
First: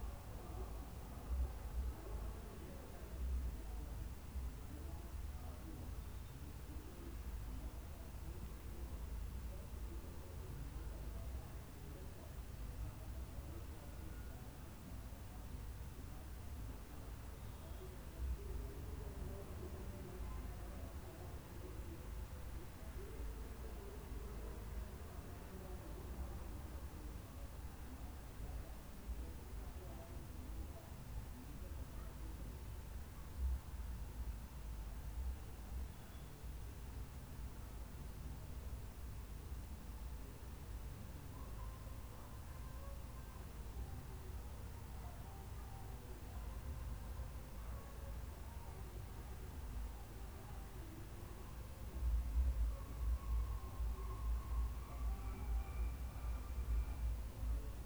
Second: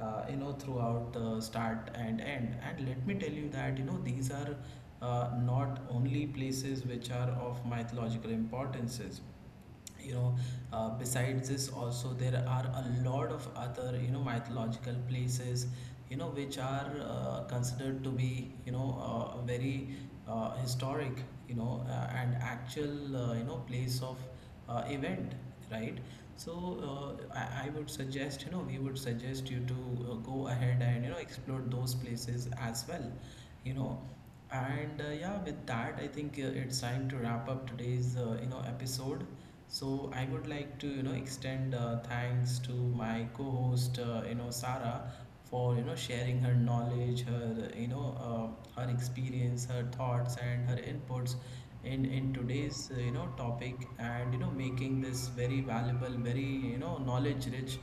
uh, you know throughout the start and end. And let me tell you that you know these are uh, not only places which are of mythological importances, you know, uh, besides this also there are a lot of other you know mythological places, you know, which are uh, considered to be you know uh, very uh, historic, you know, uh, and actual uh, you know place of uh, event, right? So uh, I, I would suggest, you know, we would suggest you to uh, go ahead and, you know, explore those places as well, you know. And uh, yeah, with that, I think uh, it's time to wrap up today's, uh, you know, episode. So I would like to, you know, extend uh, thanks to my co-host, uh, you know, Sarah, for you know sharing her knowledge, her you know uh, her experience, her thoughts, and her inputs in in today's uh, you know topic, and you know making this very valuable, very you know knowledge rich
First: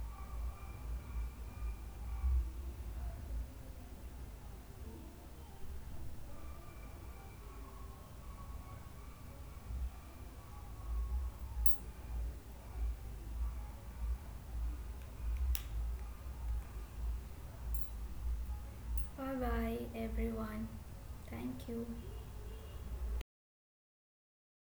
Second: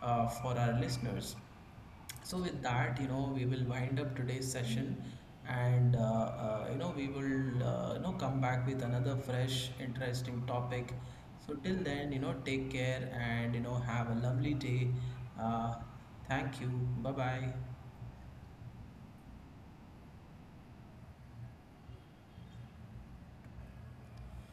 uh, for our listeners. So with that, you know, we will wind up today's session, and uh, uh, you know, we will uh, you know come back with another fresh, interesting topic. So till then, you know, take care and you know have a lovely day. Uh, Thank you. Bye bye. Bye bye, everyone. Thank you.